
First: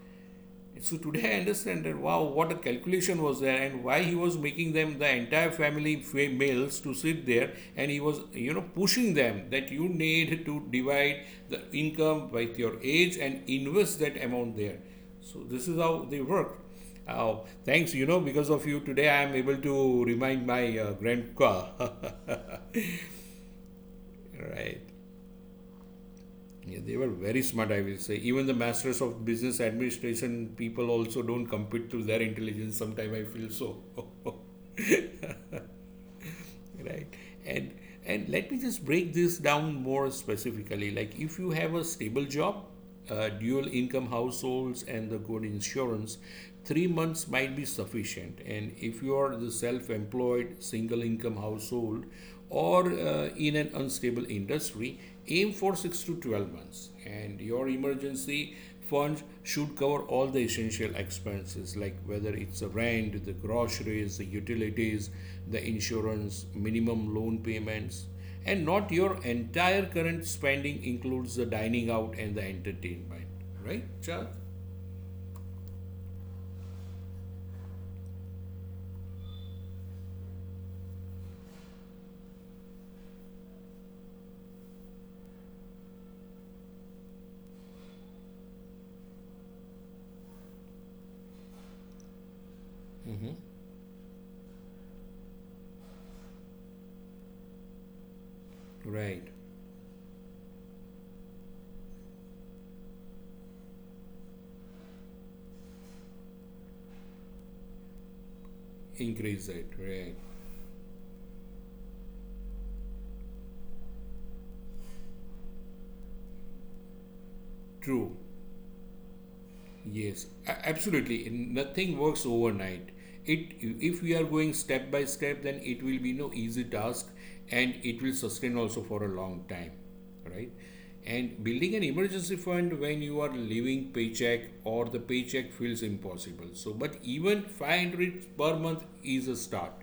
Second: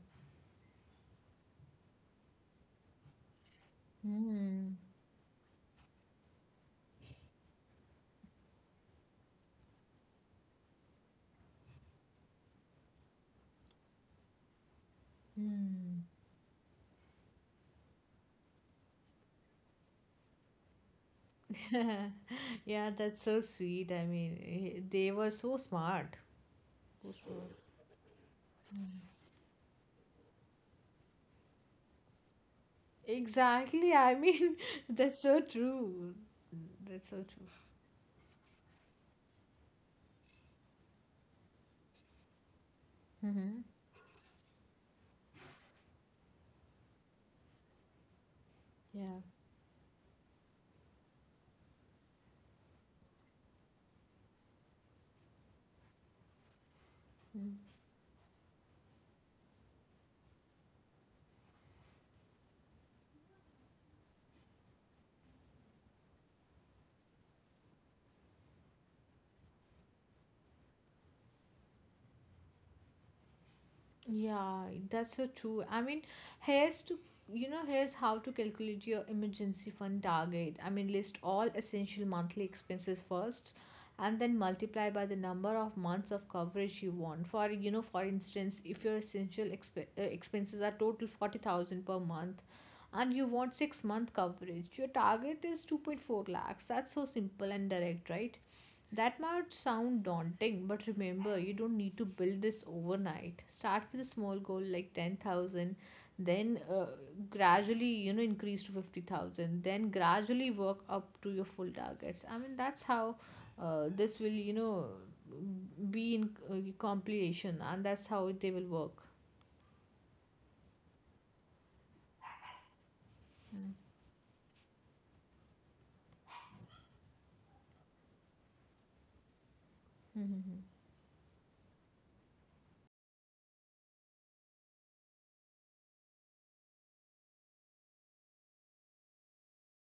S1: So today I understand that, wow, what a calculation was there, and why he was
S2: Hmm.
S1: making them, the entire family males, to sit there, and he was pushing them that you need to divide the income by your age and invest that amount there. So this is
S2: Hmm.
S1: how they work. Oh, thanks. You know, because of you today, I am able to remind my grandpa.
S2: Yeah, that's so sweet. I mean,
S1: Right.
S2: they were so smart.
S1: Yeah, they were
S2: So
S1: very
S2: smart.
S1: smart, I will say. Even the masters of business administration people also don't compete to their intelligence. Sometime I feel so.
S2: Exactly. I mean, that's so true. That's
S1: Right.
S2: so true.
S1: And and let me just break this down more specifically. Like, if you have a stable job,
S2: Hmm.
S1: dual income households, and the good insurance, 3 months might be sufficient. And if you
S2: Yeah.
S1: are the self-employed single income household, or in an unstable industry, aim for 6 to 12 months. And
S2: Mm-hmm.
S1: your emergency funds should cover all the essential expenses, like whether it's the rent, the groceries, the utilities, the insurance, minimum loan payments, and not your entire current spending, includes the dining out and the entertainment. Right, Chad?
S2: Yeah, that's so true. I mean, here's to here's how to calculate your emergency fund target. I mean, list all essential monthly expenses first, and then multiply by the number of months of coverage you want. For for instance, if your essential expenses are total 40,000 per month and you
S1: Mm-hmm.
S2: want 6-month coverage, your target is 2.4 lakhs. That's so simple and direct, right? That
S1: Right.
S2: might sound daunting, but remember, you don't need to build this overnight. Start with a small goal like 10,000, then gradually, you know, increase to
S1: Increase
S2: 50,000,
S1: it.
S2: then
S1: Right.
S2: gradually work up to your full targets. I mean, that's how this will be in compilation, and that's
S1: True.
S2: how they will work.
S1: Yes, absolutely. Nothing works overnight. It, if we are going step by step, then it will be no easy task, and it will sustain also for a long time, right? And building an emergency fund when you are living paycheck or the paycheck feels impossible. So, but even 500 per month is a start.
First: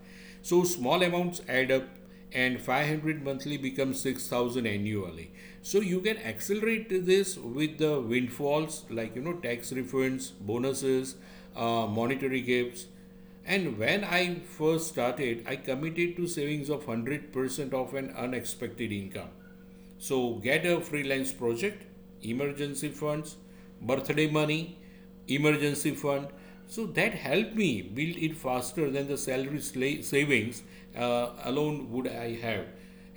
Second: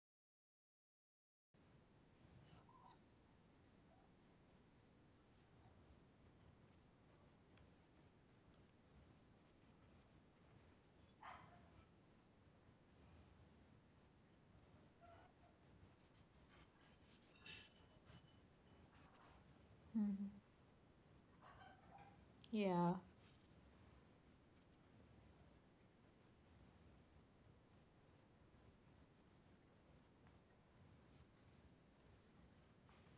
S1: So small amounts add up, and 500 monthly becomes 6,000 annually. So you can accelerate this with the windfalls, like tax refunds, bonuses, monetary gifts. And when I first started, I committed to savings of 100% of an unexpected income. So get a freelance project, emergency
S2: Yeah.
S1: funds, birthday money, emergency fund. So that helped me build it faster than the salary savings alone would I have.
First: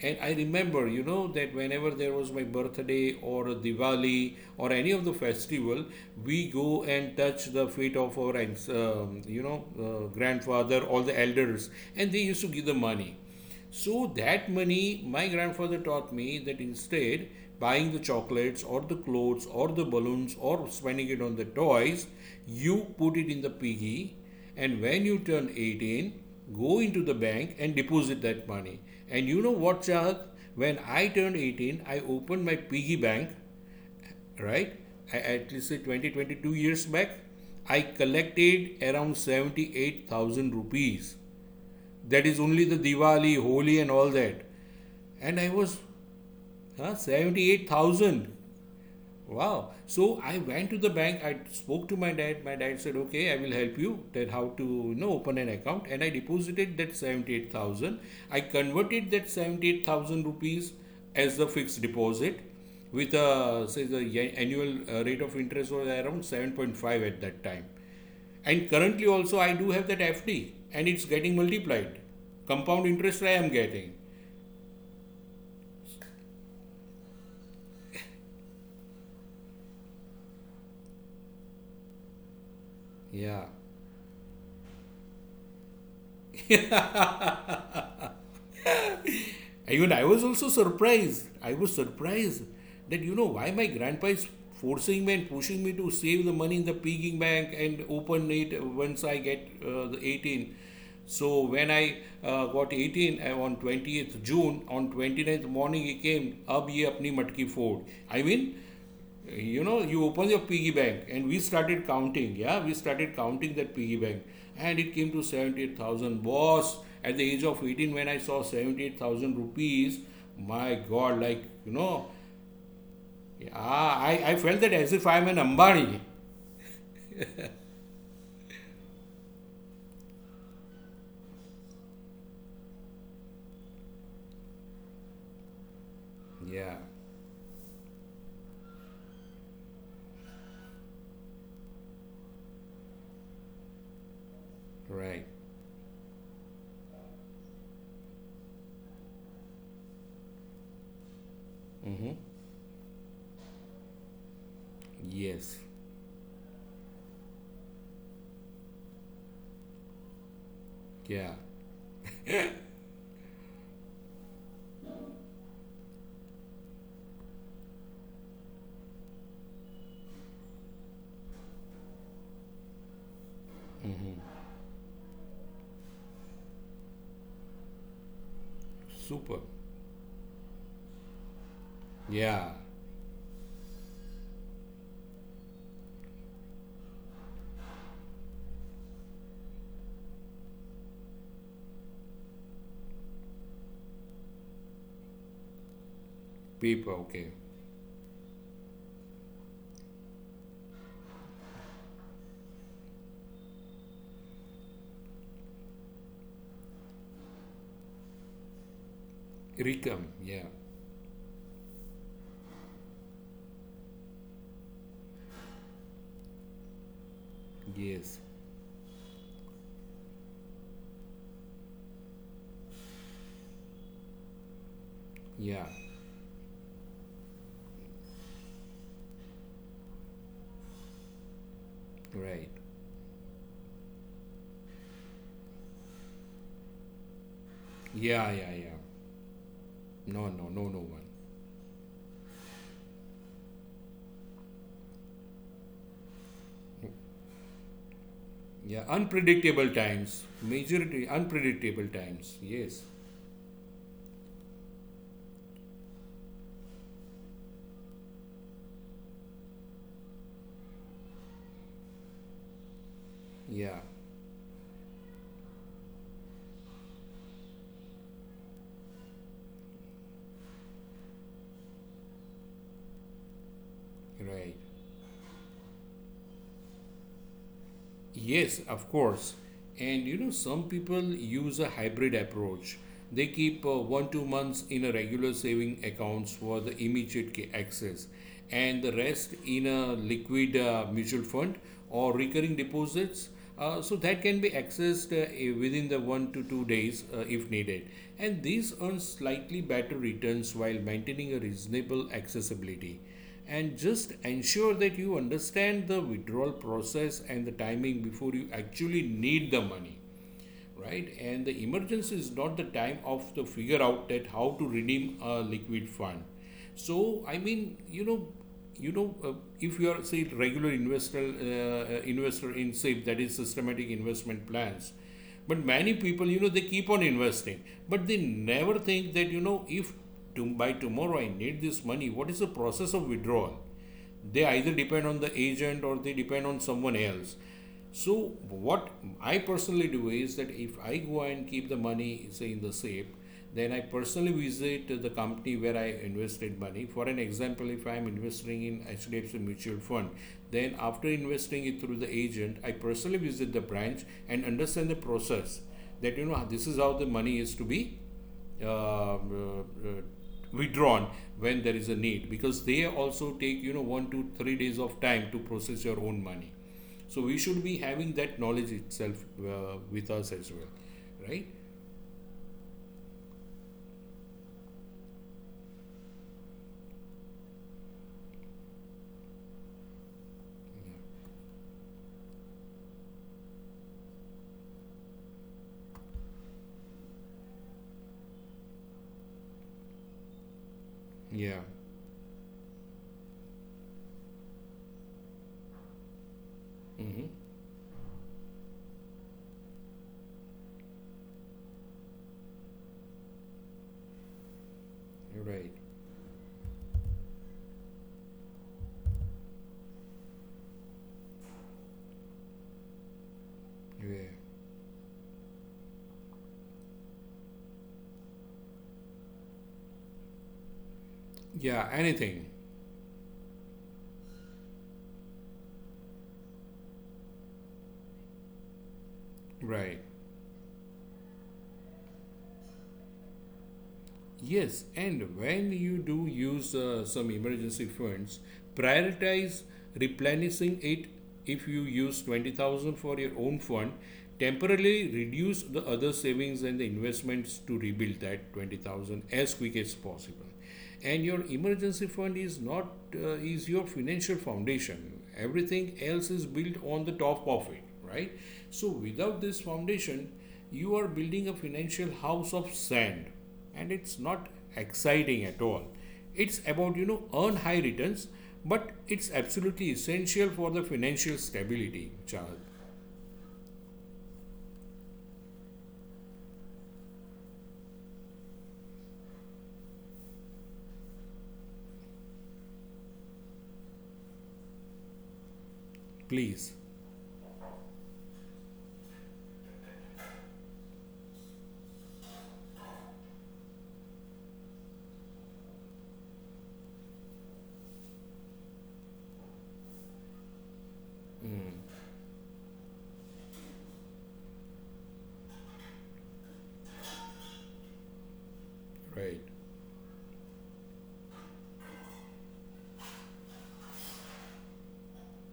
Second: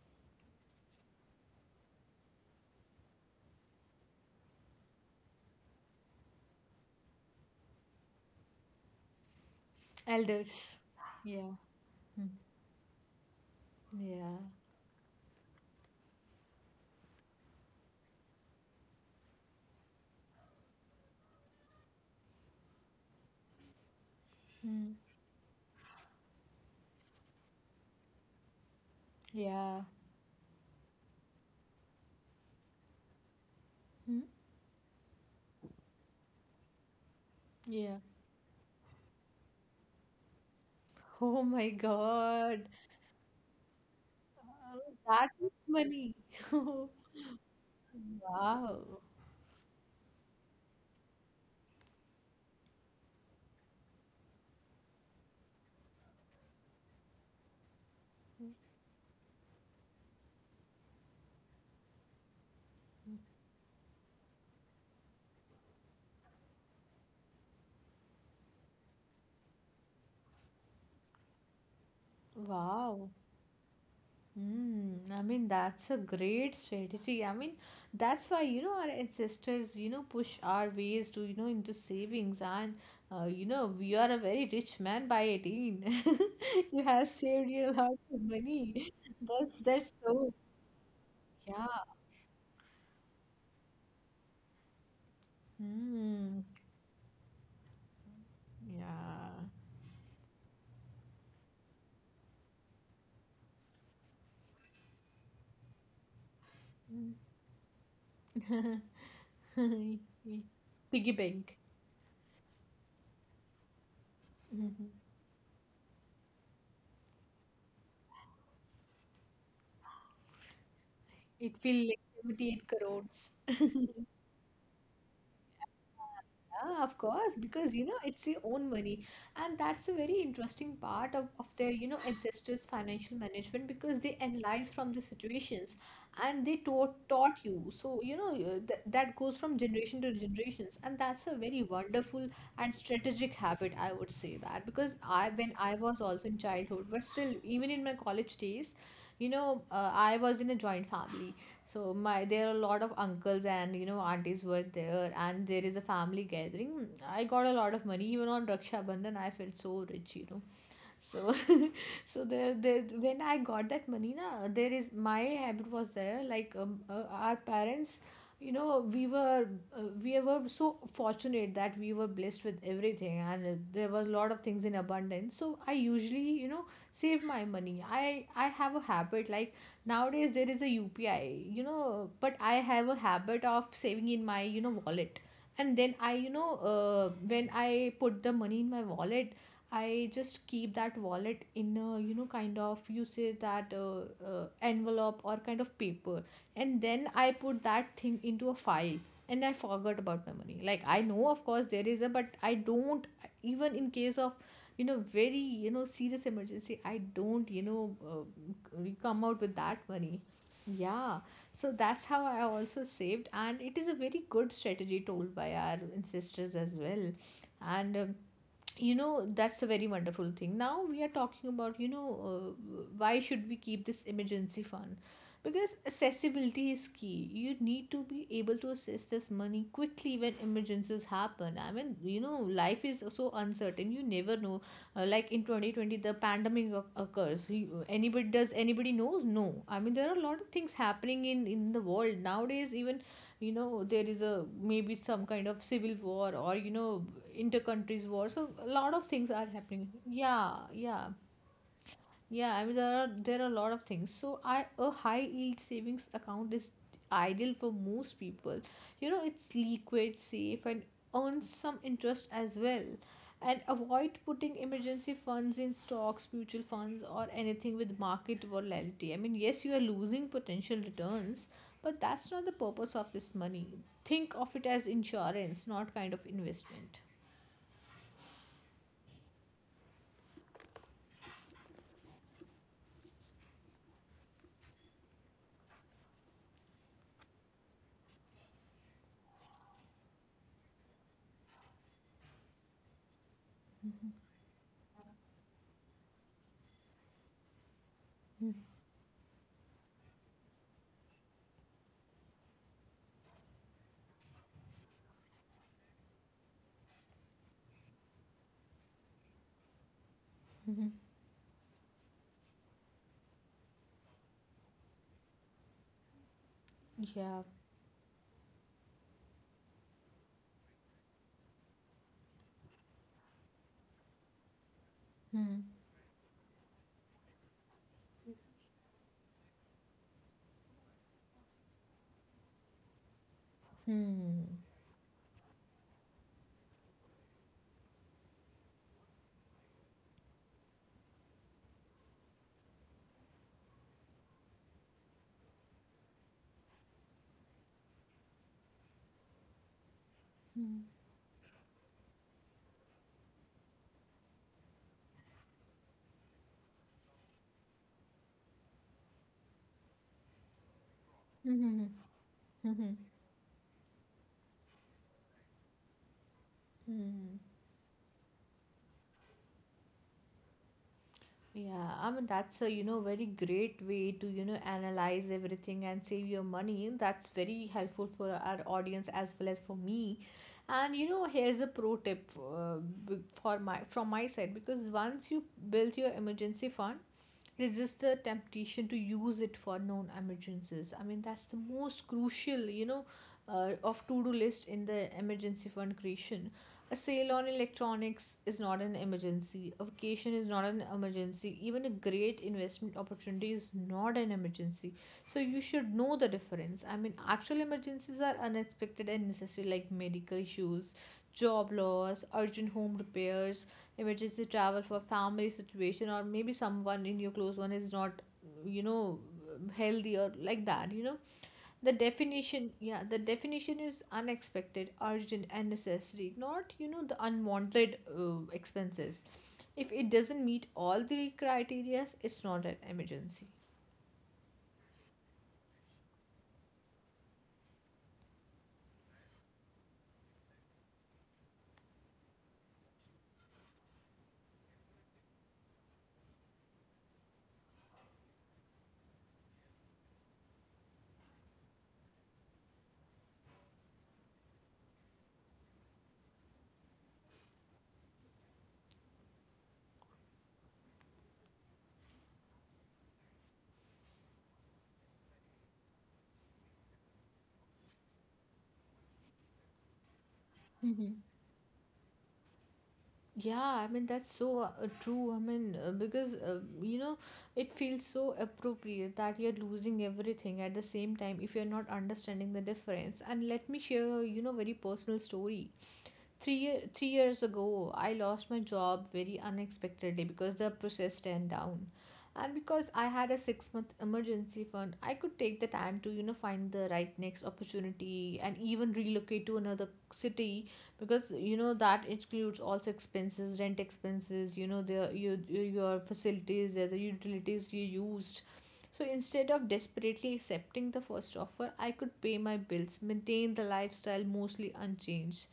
S1: And I remember, you know, that whenever there was my birthday or a Diwali or any of the festival, we go and touch the feet of our,
S2: Elders.
S1: grandfather, all the
S2: Yeah.
S1: elders, and they
S2: Hmm.
S1: used to give the money. So
S2: Yeah.
S1: that money, my grandfather taught me that instead buying the chocolates or the clothes or the balloons or spending it on the toys, you put it in the piggy, and
S2: Mm.
S1: when you turn 18, go into the bank and deposit that money. And you know what,
S2: Yeah.
S1: Chahat? When I turned 18, I opened my piggy bank,
S2: Hmm?
S1: right? I, at least say, 2022 years back. I
S2: Yeah.
S1: collected around 78,000 rupees.
S2: Oh my
S1: That is only
S2: god.
S1: the Diwali, Holi, and all that.
S2: Uh, that
S1: And I
S2: is
S1: was,
S2: money.
S1: 78,000.
S2: Wow.
S1: Wow. So I went to the bank. I spoke to my dad. My dad said, okay, I will help you. That how to, you know, open an account. And I deposited that 78,000. I converted that 78,000 rupees as the fixed deposit, with a, say, the annual rate of interest was around 7.5 at that time. And currently also I do have that FD, and it's getting multiplied. Compound
S2: Wow.
S1: interest I am getting.
S2: Mm, I mean, that's a great strategy. I mean, that's why, you know, our ancestors, you know, push our ways to, you know, into savings. And,
S1: Yeah.
S2: we are a very rich man by 18. You have saved you a lot of money. That's,
S1: Even
S2: that's
S1: I was
S2: so,
S1: also surprised. I was
S2: yeah.
S1: surprised that, you know, why my grandpa is forcing me and pushing me to save the
S2: Mm,
S1: money in the piggy bank and open it once I
S2: yeah.
S1: get the 18. So when I got 18 on 20th June, on 29th morning he came, ab ye apni matki fold. I mean, you know,
S2: Mm.
S1: you open your piggy bank,
S2: Piggy
S1: and we
S2: bank.
S1: started counting. Yeah, we started counting that piggy bank, and
S2: Mhm.
S1: it came to 78,000, boss. At the age of 18, when I saw 78,000 rupees, my god,
S2: It feels like 78 crores.
S1: yeah, I felt that as if I am an Ambani.
S2: Yeah, of course, because you know it's your own money, and that's a very interesting part of their ancestors' financial management, because they analyze from the situations, and they
S1: Yeah.
S2: taught you. So that goes from generation to generations, and that's a very wonderful and strategic habit. I would say that because
S1: Right.
S2: I when I was also in childhood, but still even in my college days, I was in a joint family. So,
S1: Mm-hmm.
S2: my there are a lot of uncles, and you know, aunties were there, and
S1: Yes.
S2: there is a family gathering. I got a lot of money. Even on Raksha Bandhan, I felt so rich, you know. So,
S1: Yeah.
S2: so there, when I got that money, na, there is my habit was there, like, our parents, you know, we were, we were so fortunate that we were blessed with everything, and there was a lot of things in abundance. So I usually, you know, save my money. I have a habit
S1: Super.
S2: like, nowadays there is a UPI, you know, but
S1: Yeah.
S2: I have a habit of saving in my, you know, wallet. And then I, when I put the money in my wallet, I just keep that wallet in a, you know, kind of, you say that, envelope or kind of paper, and
S1: Paper,
S2: then
S1: okay.
S2: I put that thing into a file, and I forgot about my money. Like, I know, of course there is a, but I don't, even in case of, you know, very, you know, serious emergency, I don't, come out with that
S1: Rikam,
S2: money.
S1: yeah.
S2: Yeah, so that's how I also saved, and it is a very good strategy told by our ancestors as well, and.
S1: Yes.
S2: You know, that's a very wonderful thing. Now we are talking about, why should we keep this emergency fund?
S1: Yeah.
S2: Because accessibility is key. You need to be able to assess this money quickly when emergencies happen. I mean, you know,
S1: Right.
S2: life is so uncertain, you never know. Like in 2020, the pandemic occurs. Anybody,
S1: Yeah, yeah,
S2: does
S1: yeah.
S2: anybody knows? No, I mean, there are a
S1: no
S2: lot of
S1: no no
S2: things
S1: no one.
S2: happening in the world nowadays. Even, you know, there is a, maybe some kind of civil war, or you know, inter countries war. So a
S1: Yeah,
S2: lot of things are
S1: unpredictable
S2: happening,
S1: times.
S2: yeah,
S1: Majority
S2: yeah.
S1: unpredictable times.
S2: Yeah, I mean,
S1: Yes.
S2: there are, there are a lot of things. So, I a high yield savings account is ideal for most people. You know, it's liquid, safe, and earns some interest as well. And
S1: Yeah.
S2: avoid putting emergency funds in stocks, mutual funds, or anything with market volatility. I mean, yes, you are losing potential returns, but that's not the purpose of this money. Think of
S1: Right.
S2: it as insurance, not kind of investment.
S1: Yes, of course. And you know, some people use a hybrid approach. They keep 1 2 months in a regular saving accounts for the immediate access, and the rest in a liquid mutual fund or recurring deposits. So that can be accessed within the 1 to 2 days if needed. And these earn slightly better returns while maintaining a reasonable accessibility. And just ensure that you understand the withdrawal process and the timing before you actually need the money, right? And the emergency is not the time of the figure out that how to redeem a liquid fund. So I
S2: Yeah.
S1: mean, you know, you know, uh, if you are, say, regular investor, investor in SIP, that is systematic investment plans.
S2: Hmm.
S1: But many people, you know, they keep on investing, but they never think that, you know, if to, by tomorrow I need this money, what is the process of withdrawal?
S2: Hmm.
S1: They either depend on the agent, or they depend on someone else. So what I personally do is that, if I go and keep the money, say, in the safe, then I personally visit the company where I invested money. For an example, if I am investing in HDFC mutual fund, then
S2: Hmm.
S1: after investing it through the agent, I personally visit the branch and understand the process. That, you know, this is how the money is to be um, uh, uh, withdrawn when
S2: Hmm.
S1: there
S2: Hmm.
S1: is a need, because
S2: Hmm.
S1: they
S2: Hmm.
S1: also take, you know, 1 to 3 days of time to process your own money. So we
S2: Hmm.
S1: should be having that knowledge itself with us as well, right?
S2: Yeah, I mean, that's a, you know, very great way to, you know, analyze everything and save your money. That's very helpful for our audience as well as for me. And you know, here's a pro tip, uh, b- for my from my side, because once you built your emergency fund, resist the temptation to use it for known emergencies. I mean, that's the
S1: Yeah.
S2: most crucial, of to do list in the emergency fund creation. A
S1: Mm-hmm.
S2: sale on electronics is not an emergency. A vacation is not an emergency. Even a great investment opportunity is not an emergency. So you
S1: Right.
S2: should know the difference. I mean, actual emergencies are unexpected and necessary, like medical issues, job loss, urgent home repairs,
S1: Yeah,
S2: emergency travel for family situation, or maybe someone in your close one is not, you know, healthy, or like that. You know,
S1: yeah,
S2: the
S1: anything.
S2: definition, yeah, the definition is unexpected, urgent, and necessary, not, you know, the unwanted expenses. If
S1: Right.
S2: it doesn't meet all the criteria, it's not an emergency.
S1: Yes, and when you do use some emergency funds, prioritize replenishing it. If you use 20,000 for your own fund, temporarily reduce the other savings and the investments to rebuild that 20,000 as quick as possible. And your emergency fund is not, is your financial foundation. Everything else is built on the top of it, right? So without this foundation, you are building a financial house of sand, and it's not exciting at all. It's about, you know, earn high returns, but it's absolutely essential for the
S2: Hmm.
S1: financial stability, child.
S2: Yeah, I mean, that's so true. I mean, because, you know, it feels so appropriate that you're losing everything at the same time if you're not understanding the difference. And let me share, you know, very personal story.
S1: Please.
S2: 3 years ago, I lost my job very unexpectedly because the process ran down. And because I had a 6 month emergency fund, I could take the time to, you know, find the right next opportunity and even relocate to another city, because, you know, that includes also expenses, rent expenses, you know, your facilities, the utilities you used. So
S1: Right.
S2: instead of desperately accepting the first offer, I could pay my bills, maintain the lifestyle mostly unchanged,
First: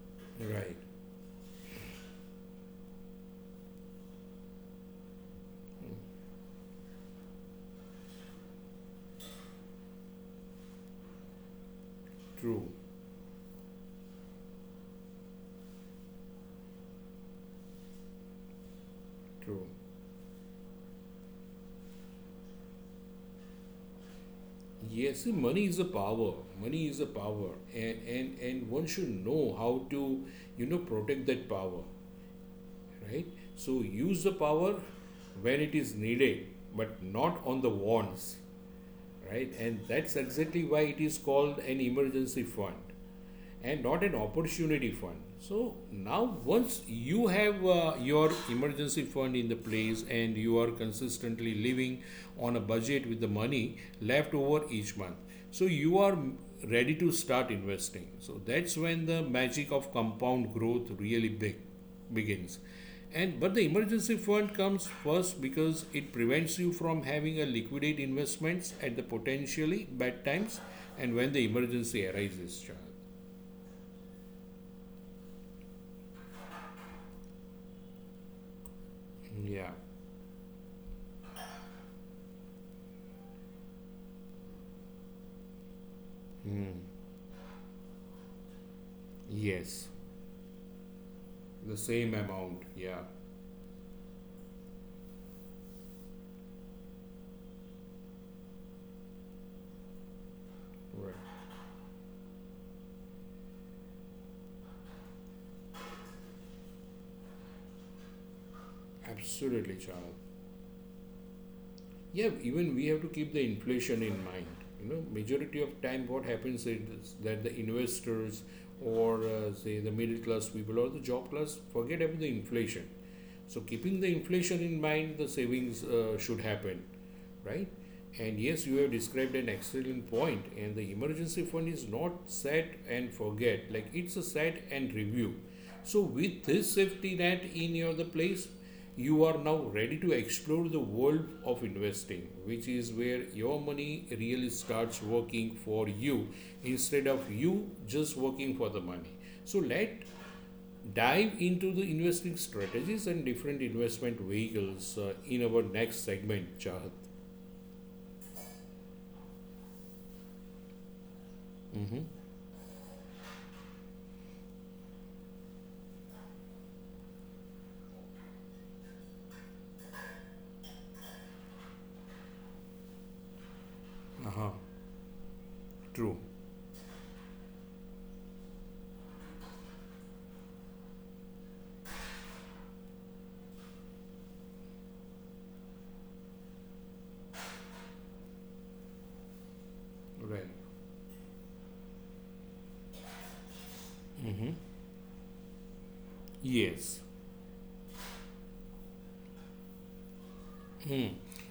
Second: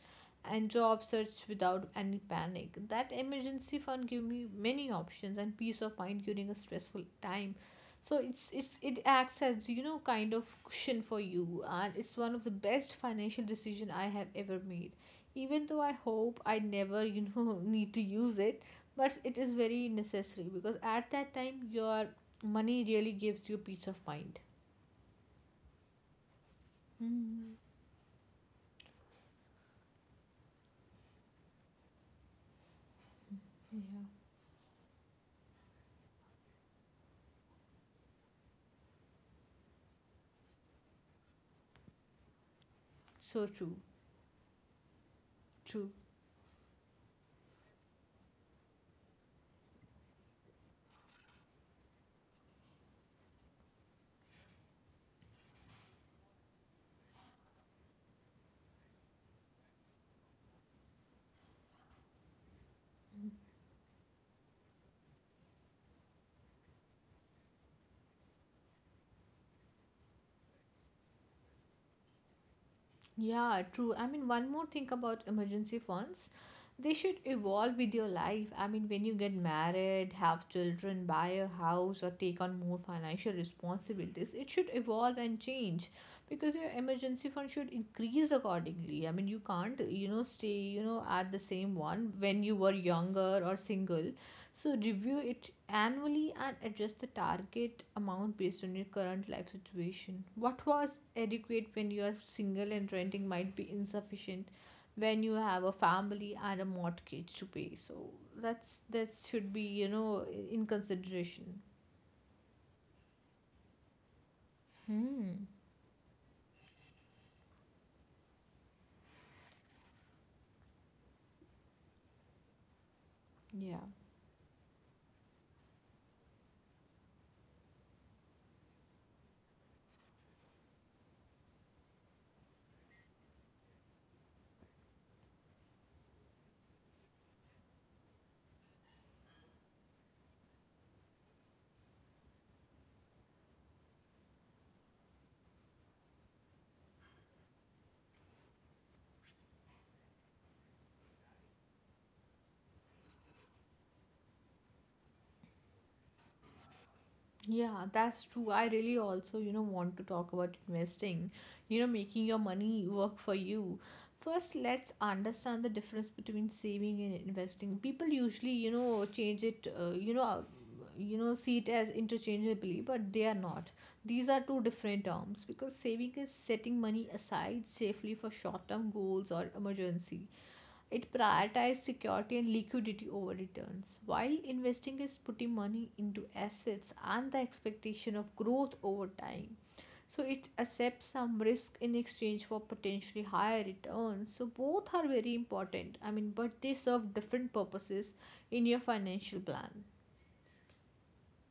S2: and
S1: Right.
S2: job search without any panic. That emergency fund give me many options and peace of mind during a stressful time. So it acts as, you know, kind of cushion for you, and it's one of the
S1: True.
S2: best financial decision I have ever made. Even though I hope I never, need to use it, but it is
S1: True.
S2: very necessary, because at that time your money really gives you peace of mind.
S1: Yes, see, money is a power. Money is a power,
S2: Mm,
S1: and and one should know how to, you know, protect that power, right? So
S2: yeah.
S1: use the power when it is needed, but not on the wants, right? And that's exactly why it is called an emergency fund
S2: So true,
S1: and not an opportunity fund. So
S2: true.
S1: now, once you have your emergency fund in the place, and you are consistently living on a budget with the money left over each month, so you are ready to start investing. So that's when the magic of compound growth really big begins. And but the emergency fund comes first because it prevents you from having a liquidate investments at the potentially bad times, and when the emergency arises, child.
S2: Yeah, true. I mean, one more thing about emergency funds. They should evolve with your life. I mean, when you get
S1: Yeah.
S2: married, have children, buy a house, or take on more financial responsibilities, it should evolve and change, because your emergency fund should increase accordingly. I mean, you can't,
S1: Yes.
S2: you know, stay, you know, at the same
S1: The same
S2: one when you
S1: amount.
S2: were
S1: Yeah.
S2: younger or single. So review it annually and adjust the target amount based on your current life situation. What was
S1: Right.
S2: adequate when you are single and renting might be insufficient when you have a family and a mortgage to pay. So that should be,
S1: Absolutely,
S2: you
S1: Charles.
S2: know, in consideration.
S1: Yeah, even we have to keep the inflation in mind. You know,
S2: Hmm.
S1: majority of time, what happens is that the investors, or say, the middle class people or the job class, forget about the inflation. So,
S2: Yeah.
S1: keeping the inflation in mind, the savings should happen, right? And yes, you have described an excellent point. And the emergency fund is not set and forget, like it's a set and review. So with this safety net in your the place, you are now ready to explore the world of investing, which is where your money really starts working for you, instead of you just working for the money. So let dive into the investing strategies and different investment vehicles in our next segment, Chahat.
S2: Yeah, that's true. I really also, you know, want to talk about investing, you know,
S1: Mhm.
S2: making your money work for you. First, let's understand the difference between saving and investing. People usually, you know, change it, see it as interchangeably, but they are not. These are
S1: Uh-huh.
S2: two different terms, because saving
S1: True.
S2: is setting money aside safely for short-term goals or emergency. It prioritized security and liquidity over returns. While investing is putting money into assets and the expectation of growth over time. So
S1: Right.
S2: it accepts some risk in exchange for potentially higher returns. So both are very important. I mean, but they
S1: Yes.
S2: serve different purposes in your financial plan.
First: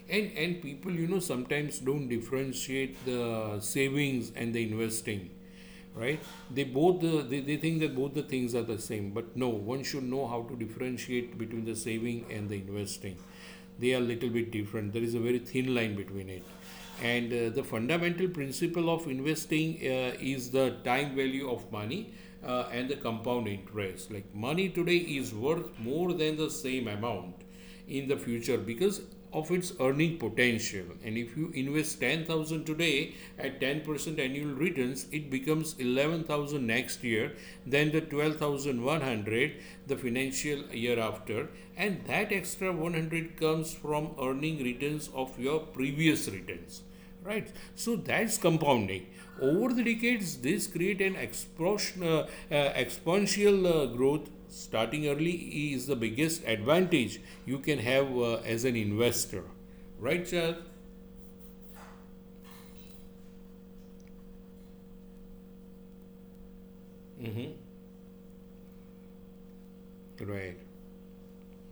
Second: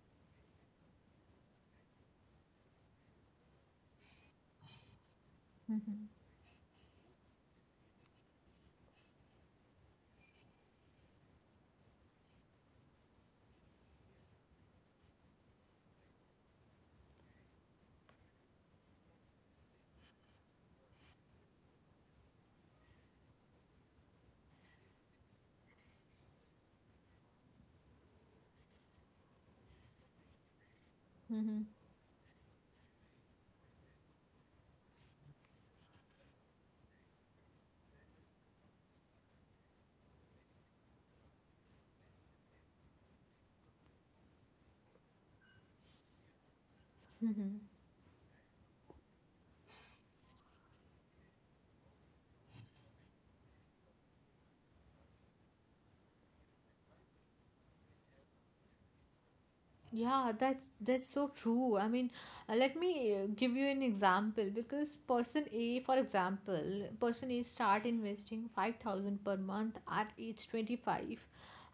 S1: and people, you know, sometimes don't differentiate the savings and the investing, right? They both they think that both the things are the same, but no, one should know how to differentiate between the saving and the investing. They are little bit different. There is a very thin line between it. And the fundamental principle of investing is the time value of money and the compound interest. Like, money today is worth more than the same amount in the future, because of its earning potential. And if you
S2: Mhm.
S1: invest 10,000 today at 10% annual returns, it becomes 11,000 next year, then the 12,100 the financial year after, and that extra 100 comes from earning returns of your previous returns. Right. So that's compounding. Over the decades, this create an explosion, exponential growth. Starting early is the biggest advantage you can have as an investor. Right,
S2: Yeah,
S1: Chad?
S2: that's so true. I mean, let me give you an example. Because person A, for example, person A start investing 5,000 per month at age
S1: Right.
S2: 25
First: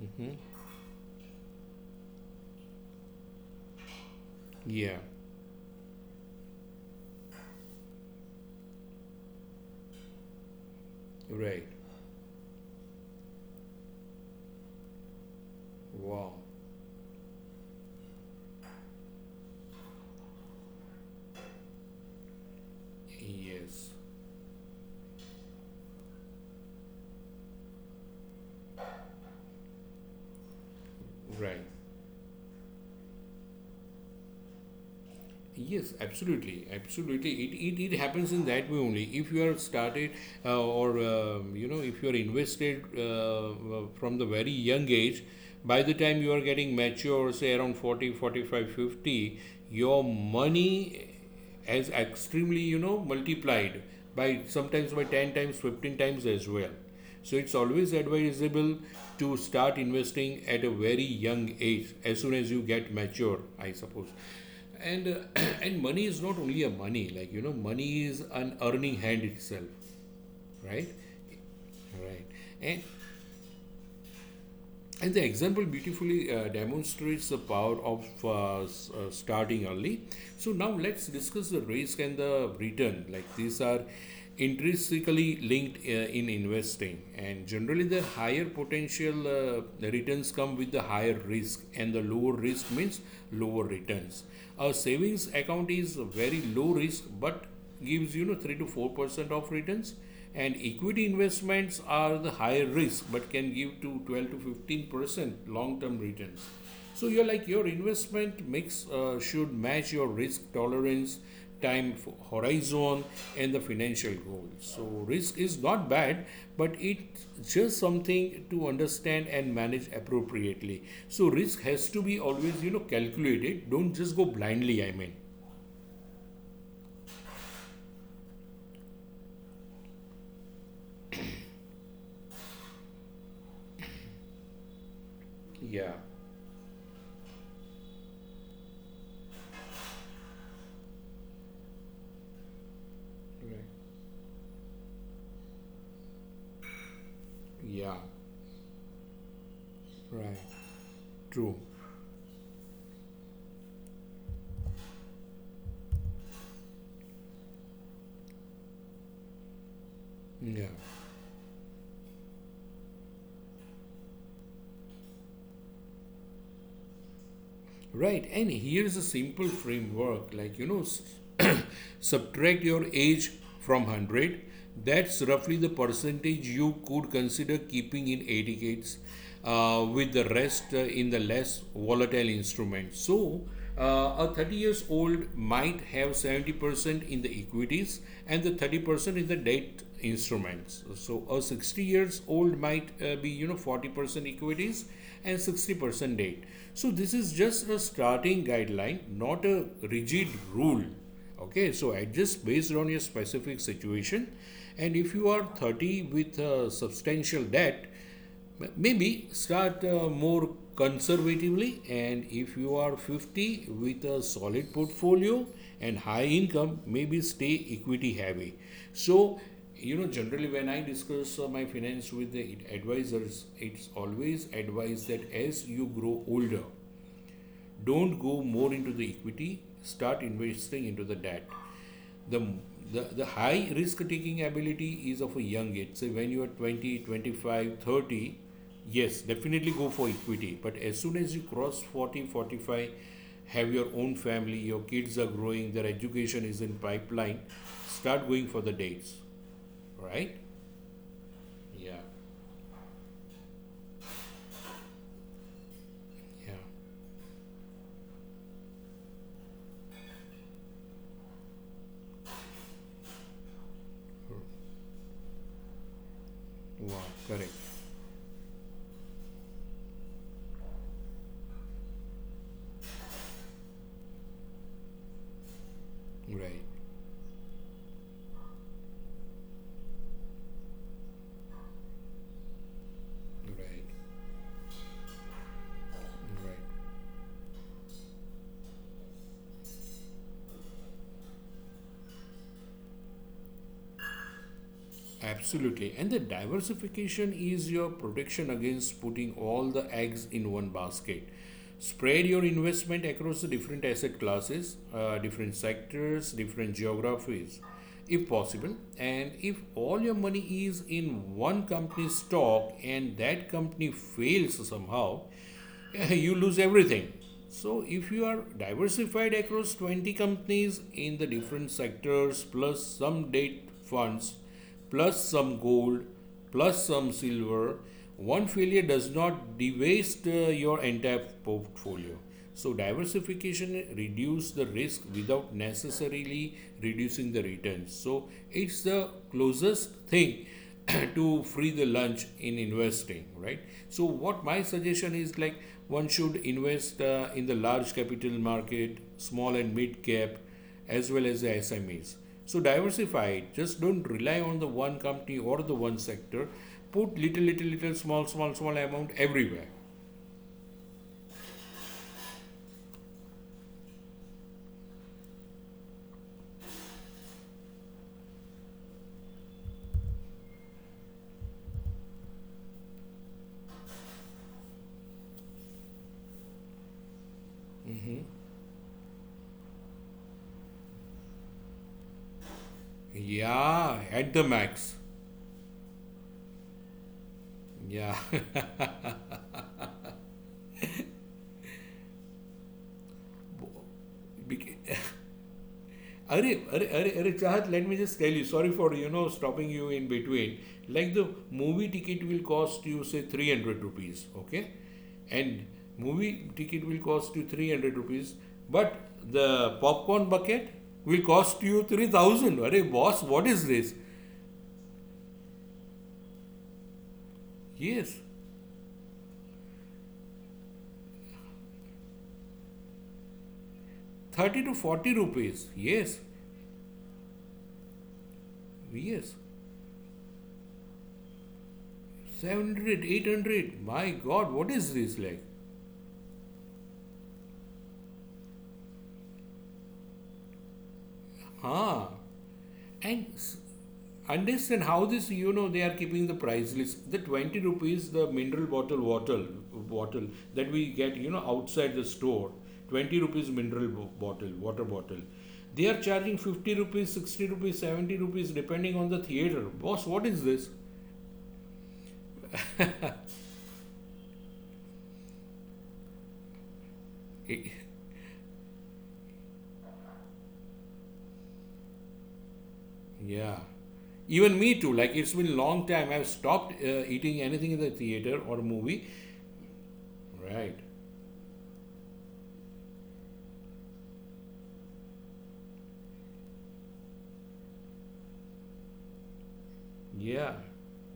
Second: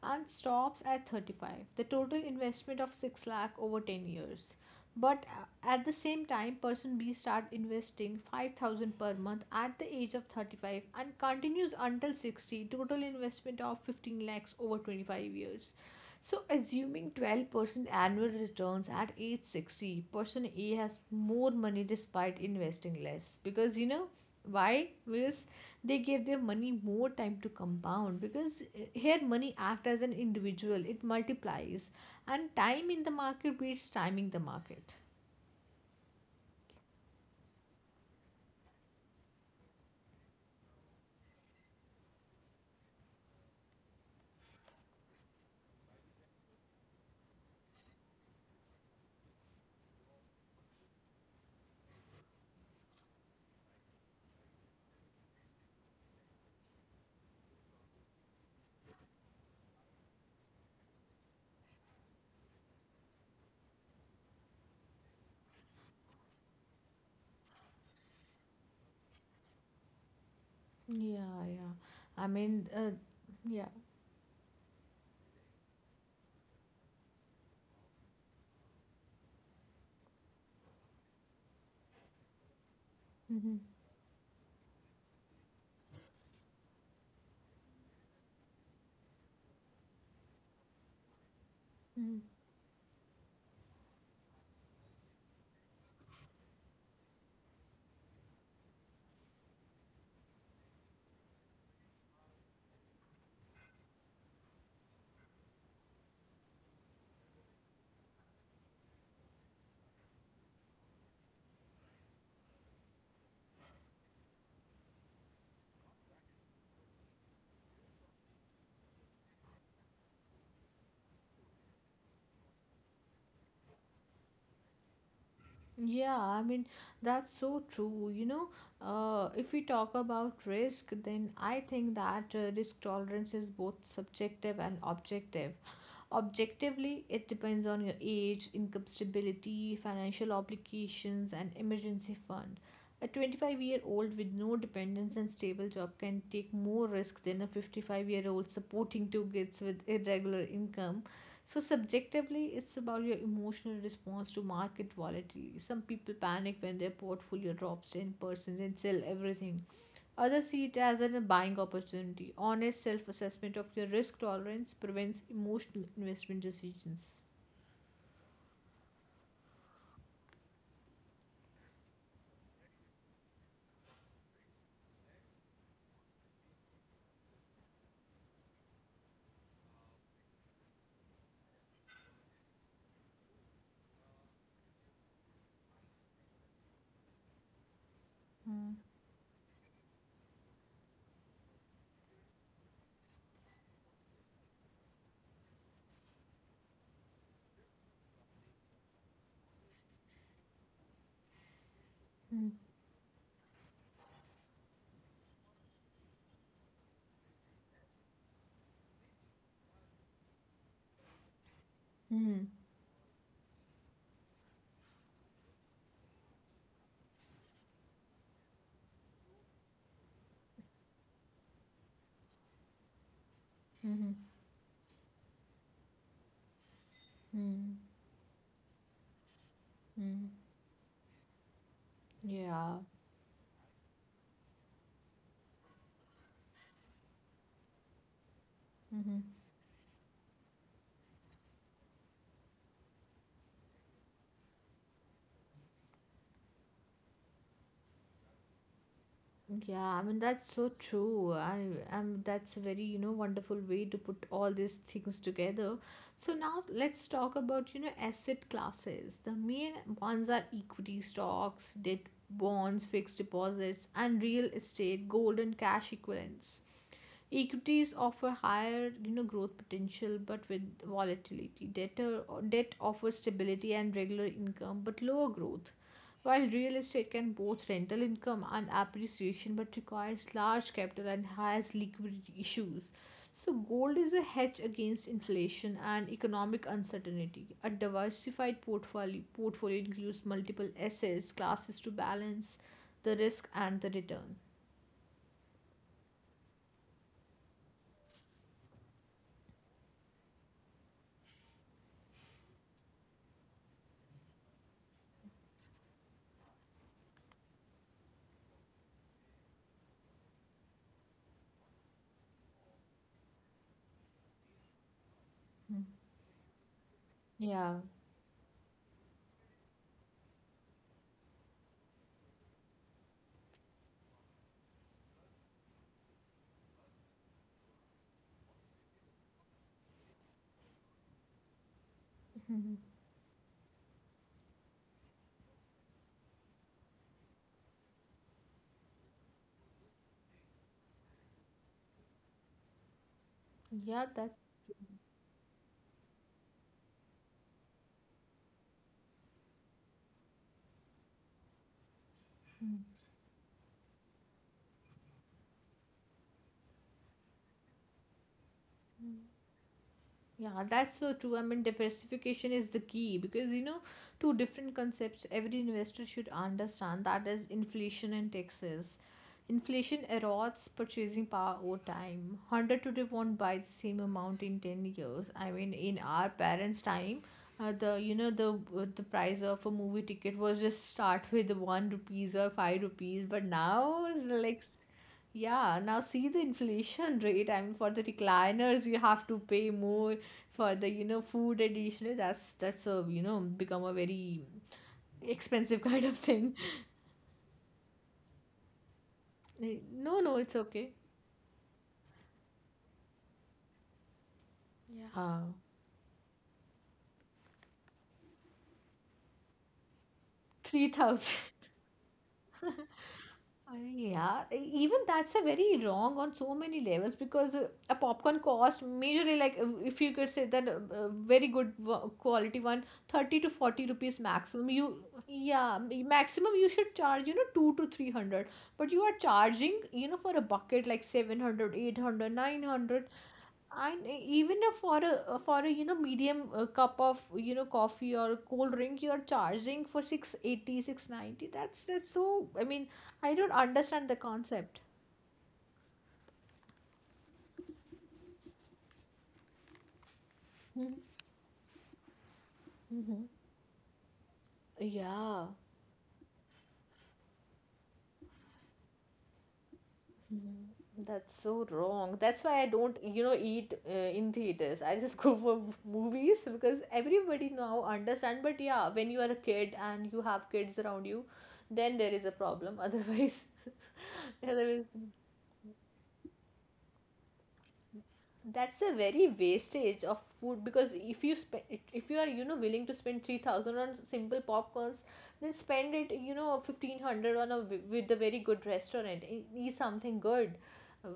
S2: and stops at 35. The total investment of 6 lakh over 10 years.
S1: Yeah.
S2: But at the same time, person B start investing 5,000 per month at the age of 35 and
S1: Right.
S2: continues until 60, total investment of 15 lakhs over 25 years,
S1: Wow.
S2: so, assuming 12% annual returns at age 60, person A has more money despite investing less. Because you
S1: Yes.
S2: know why? Because they give their money more time to compound. Because here, money acts as an individual, it
S1: Right.
S2: multiplies. And time in the market beats timing the market.
S1: Yes, absolutely, absolutely. It happens in that way only. If you are started or you know If you are invested from the very young age, by the time you are getting mature, say around 40, 45, 50, your money as extremely multiplied by sometimes by 10 times 15 times as well. So it's always advisable to start investing at a very young age as soon as you get mature, I suppose. And and money is not only a money, money is an earning hand itself. Right.
S2: Yeah, yeah.
S1: Right.
S2: I mean,
S1: and
S2: yeah.
S1: And the example beautifully demonstrates the power of starting early. So now let's discuss the risk and the return. Like,
S2: Hmm.
S1: these are intrinsically linked in investing, and generally the higher potential the returns come with the higher risk, and the lower risk means lower returns. A savings account is very low risk, but gives 3 to 4% of returns, and equity investments are the higher risk but can give to 12 to 15% long term returns. So you're like your investment mix should match your risk tolerance, time horizon, and the financial goals. So risk is not bad, but it's just something to understand and manage appropriately. So risk has to be always calculated. Don't just go blindly. I mean,
S2: Yeah, I mean, that's so true. If we talk about risk, then I think that risk tolerance is both subjective and objective.
S1: yeah.
S2: Objectively, it depends on your age, income stability, financial obligations, and emergency fund. A
S1: Right.
S2: 25-year-old with no dependents and stable job can take more risk than a
S1: Yeah,
S2: 55-year-old supporting two kids with
S1: right,
S2: irregular income.
S1: true,
S2: So, subjectively, it's about your emotional response to market volatility. Some people panic when their portfolio drops 10% and sell everything. Others see it
S1: yeah.
S2: as a buying opportunity. Honest self assessment of your risk tolerance prevents emotional investment decisions.
S1: Right, and here's a simple framework, subtract your age from 100. That's roughly the percentage you could consider keeping in A decades, with the rest in the less volatile instruments. So, a 30 years old might have 70% in the equities and the 30% in the debt instruments. So, a 60 years old might be 40% equities and 60% date. So this is just a starting guideline, not a rigid rule. Okay, so adjust based on your specific situation. And if you are 30 with substantial debt, maybe start more conservatively. And
S2: Mm-hmm.
S1: if you are 50 with a solid portfolio and high income, maybe stay equity heavy. So, generally when I discuss my finance with the advisors, it's
S2: Mm-hmm.
S1: always advised that as you grow older,
S2: Mm-hmm.
S1: don't go more into the equity, start investing into the debt. The,
S2: Yeah.
S1: the high risk taking ability is of a young age. Say when you are 20, 25, 30, yes,
S2: Mm-hmm.
S1: definitely go for equity. But as soon as you cross 40, 45, have your own family, your kids are growing, their education is in pipeline, start going for the dates.
S2: Yeah, I mean
S1: Right.
S2: that's so true. I
S1: Yeah.
S2: that's a very, wonderful way to put all these things together. So
S1: Yeah.
S2: now let's talk about, asset classes. The main ones are equity stocks, debt bonds, fixed deposits, and real estate, gold and cash equivalents.
S1: Wow. Correct.
S2: Equities offer higher, growth potential but with volatility. Debt or debt offers stability and regular income but lower growth. While
S1: Right.
S2: real estate can both rental income and appreciation but requires large capital and has liquidity issues. So
S1: Right.
S2: gold is a hedge against inflation and
S1: Right.
S2: economic uncertainty. A diversified portfolio includes multiple assets classes to balance the risk and the return.
S1: Absolutely. And the diversification is your protection against putting all the eggs in one basket. Spread your investment across the different asset classes, different sectors, different geographies, if possible. And if all your money is in one company stock and that company fails somehow, you lose everything. So if you are diversified across 20 companies in the different sectors, plus some debt funds, plus some gold, plus some silver. One failure does not dewaste your entire portfolio. So diversification reduces the risk without necessarily reducing the returns. So it's the closest thing to free the lunch in investing, right? So
S2: Yeah, that.
S1: what my suggestion is, like, one should invest in the large capital market, small and mid cap, as well as the SMEs. So diversify. Just don't rely on the one company or the one sector. Put little, little, little, small, small, small amount everywhere.
S2: Yeah, that's so true. I mean, diversification is the key because two different concepts every investor should understand, that is inflation and taxes. Inflation erodes purchasing power over time. 100 today won't buy the same amount in 10 years. I mean, in our parents' time, the price of a movie ticket was just start with 1 rupees or 5 rupees, but
S1: Yeah,
S2: now it's
S1: at the
S2: like
S1: max.
S2: yeah, now see the inflation rate. I mean, for the
S1: Yeah.
S2: recliners, you have to pay more for the, food additional. That's a, become a very expensive kind of thing.
S1: Arey, Arey, Arey, Arey, Chahat, let me just tell you, sorry for, stopping you in
S2: No, no,
S1: between.
S2: it's okay.
S1: Like the movie ticket will cost you, say, 300 rupees, okay?
S2: Yeah.
S1: And movie ticket will cost you 300 rupees, but the popcorn bucket will cost you
S2: 3,000.
S1: 3,000. Arey, boss, what is
S2: I
S1: this?
S2: Yeah, even that's a very wrong on so many levels because a
S1: Yes,
S2: popcorn cost majorly like if you could say that a very good quality one, 30 to 40 rupees
S1: 30
S2: maximum,
S1: to 40 rupees. Yes,
S2: maximum you should charge 2 to 300, but you are
S1: yes.
S2: charging for a bucket like 700, 800, nine
S1: 700,
S2: hundred
S1: 800.
S2: And
S1: My
S2: e-
S1: God,
S2: even
S1: what
S2: if
S1: is
S2: for
S1: this
S2: a
S1: like?
S2: for a medium cup of coffee or cold drink you are charging for six eighty six ninety. that's
S1: Huh.
S2: that's so. I mean,
S1: And
S2: I don't understand the
S1: unless
S2: concept.
S1: and how this, they are keeping the price list. The 20 rupees, the mineral bottle that we get, you know, outside the store, 20 rupees mineral bottle, water bottle.
S2: Yeah.
S1: They are charging 50 rupees, 60 rupees, 70 rupees, depending on the theater. Boss, what is this?
S2: Mhm. That's so wrong. That's why I don't, eat in theaters. I just go for movies because everybody now
S1: Eh,
S2: understand. But yeah, when you are a kid and you have kids around you, then there is a problem. Otherwise,
S1: yeah. Even me
S2: otherwise.
S1: too. Like, it's been long time. I've stopped eating anything in the theater or
S2: That's a
S1: movie.
S2: very wastage of food.
S1: Right.
S2: Because if you spend, if you are willing to spend 3,000 on simple popcorns, then spend it 1,500 on a with a very good restaurant. Eat something good.
S1: Yeah.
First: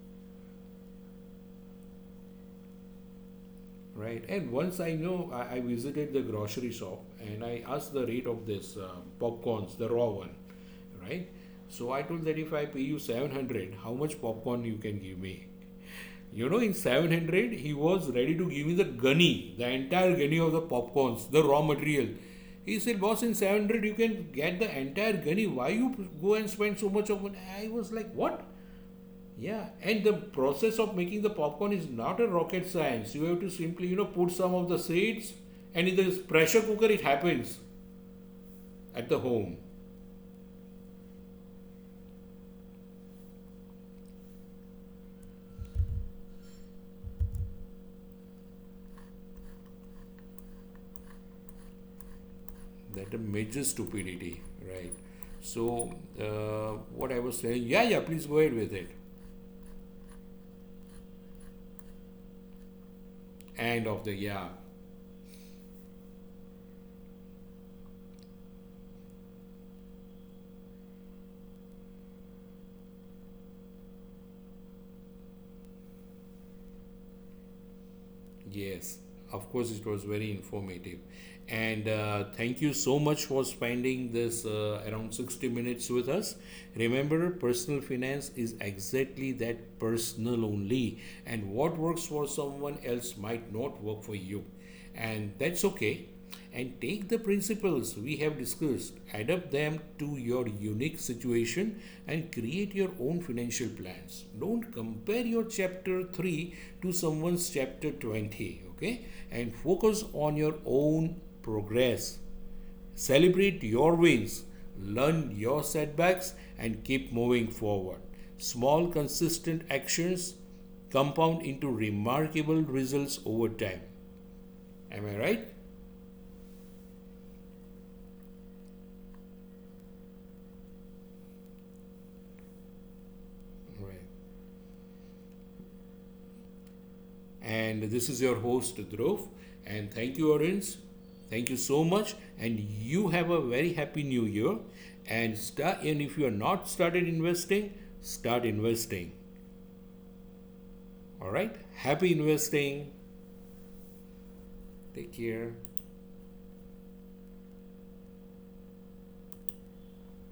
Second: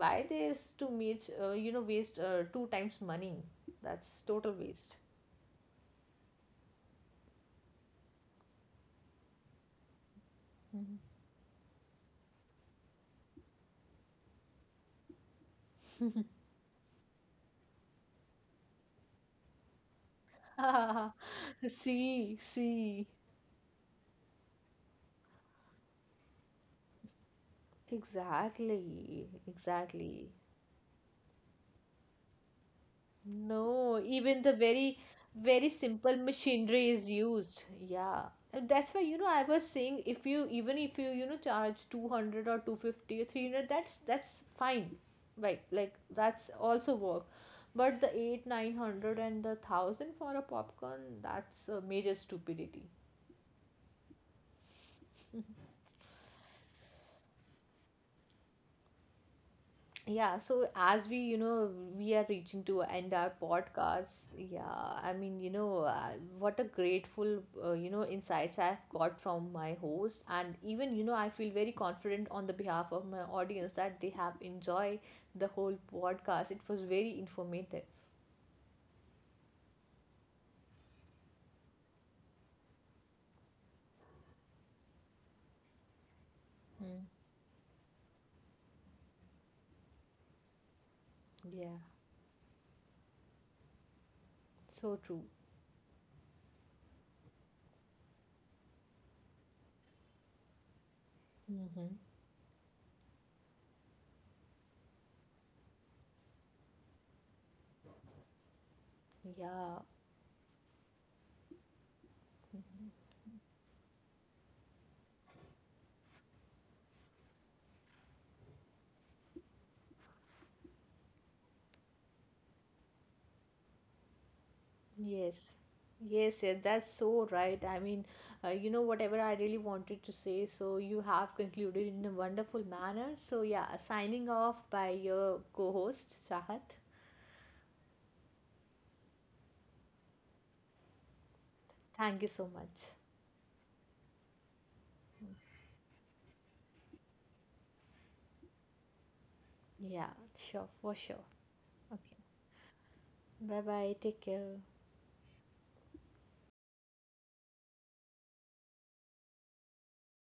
S2: Why there's to meet, waste, two times money. That's
S1: Right. And
S2: total
S1: once I
S2: waste.
S1: know, I visited the grocery shop and I asked the rate of this popcorns, the raw one, right? So I told that if I pay you 700, how much popcorn you can give me? In 700, he was ready to give me the gunny, the entire gunny of the popcorns, the raw material.
S2: See,
S1: He said,
S2: see.
S1: boss, in 700, you can get the entire gunny. Why you go and spend so much of money? I was like, what?
S2: Exactly,
S1: Yeah, and the
S2: exactly.
S1: process of making the popcorn is not a rocket science. You have to simply,
S2: No,
S1: put
S2: even
S1: some
S2: the
S1: of the
S2: very,
S1: seeds,
S2: very
S1: and in this
S2: simple
S1: pressure cooker,
S2: machinery
S1: it
S2: is
S1: happens
S2: used. Yeah. And that's why,
S1: at the
S2: I
S1: home.
S2: was saying if you even if you, charge 200 or 250 or 300, that's fine. Right. Like that's also work. But the 8, 900 and the 1,000 for a popcorn, that's a major stupidity.
S1: That a major stupidity, right? So, what I was saying, yeah, yeah, please go ahead with it.
S2: Yeah, so as we you know we are reaching to end our
S1: End of the
S2: podcast.
S1: yeah.
S2: Yeah, I mean, what a grateful insights I've got from my host. And even I feel very confident on the behalf of my audience that they have enjoyed the whole podcast. It was very informative.
S1: Yes, of course, it was very informative. And thank you so much for spending this around 60 minutes with us.
S2: Mm.
S1: Remember, personal finance is exactly that personal only, and what
S2: Yeah,
S1: works for someone else might not work for you,
S2: so true.
S1: and that's okay. And take the principles we have discussed, adapt them to your unique situation,
S2: Mm-hmm.
S1: and create your own financial plans. Don't compare your chapter 3 to someone's chapter 20. Okay, and
S2: Yeah.
S1: focus on your own progress, celebrate your wins, learn your setbacks, and keep moving forward. Small consistent actions compound into remarkable results over time. Am I right?
S2: Yes, yes, yeah, that's so right. I mean, whatever I really wanted to say, so you have concluded in a wonderful manner. So, yeah,
S1: Right.
S2: signing off by your co-host, Shahat.
S1: And this is your host, Dhruv. And thank you, audience. Thank you so much.
S2: Thank you so
S1: And
S2: much.
S1: you have a very happy new year. And if you are not started investing, start investing.
S2: Yeah, sure, for sure.
S1: All right. Happy
S2: Okay,
S1: investing.
S2: bye bye, take care.
S1: Take care.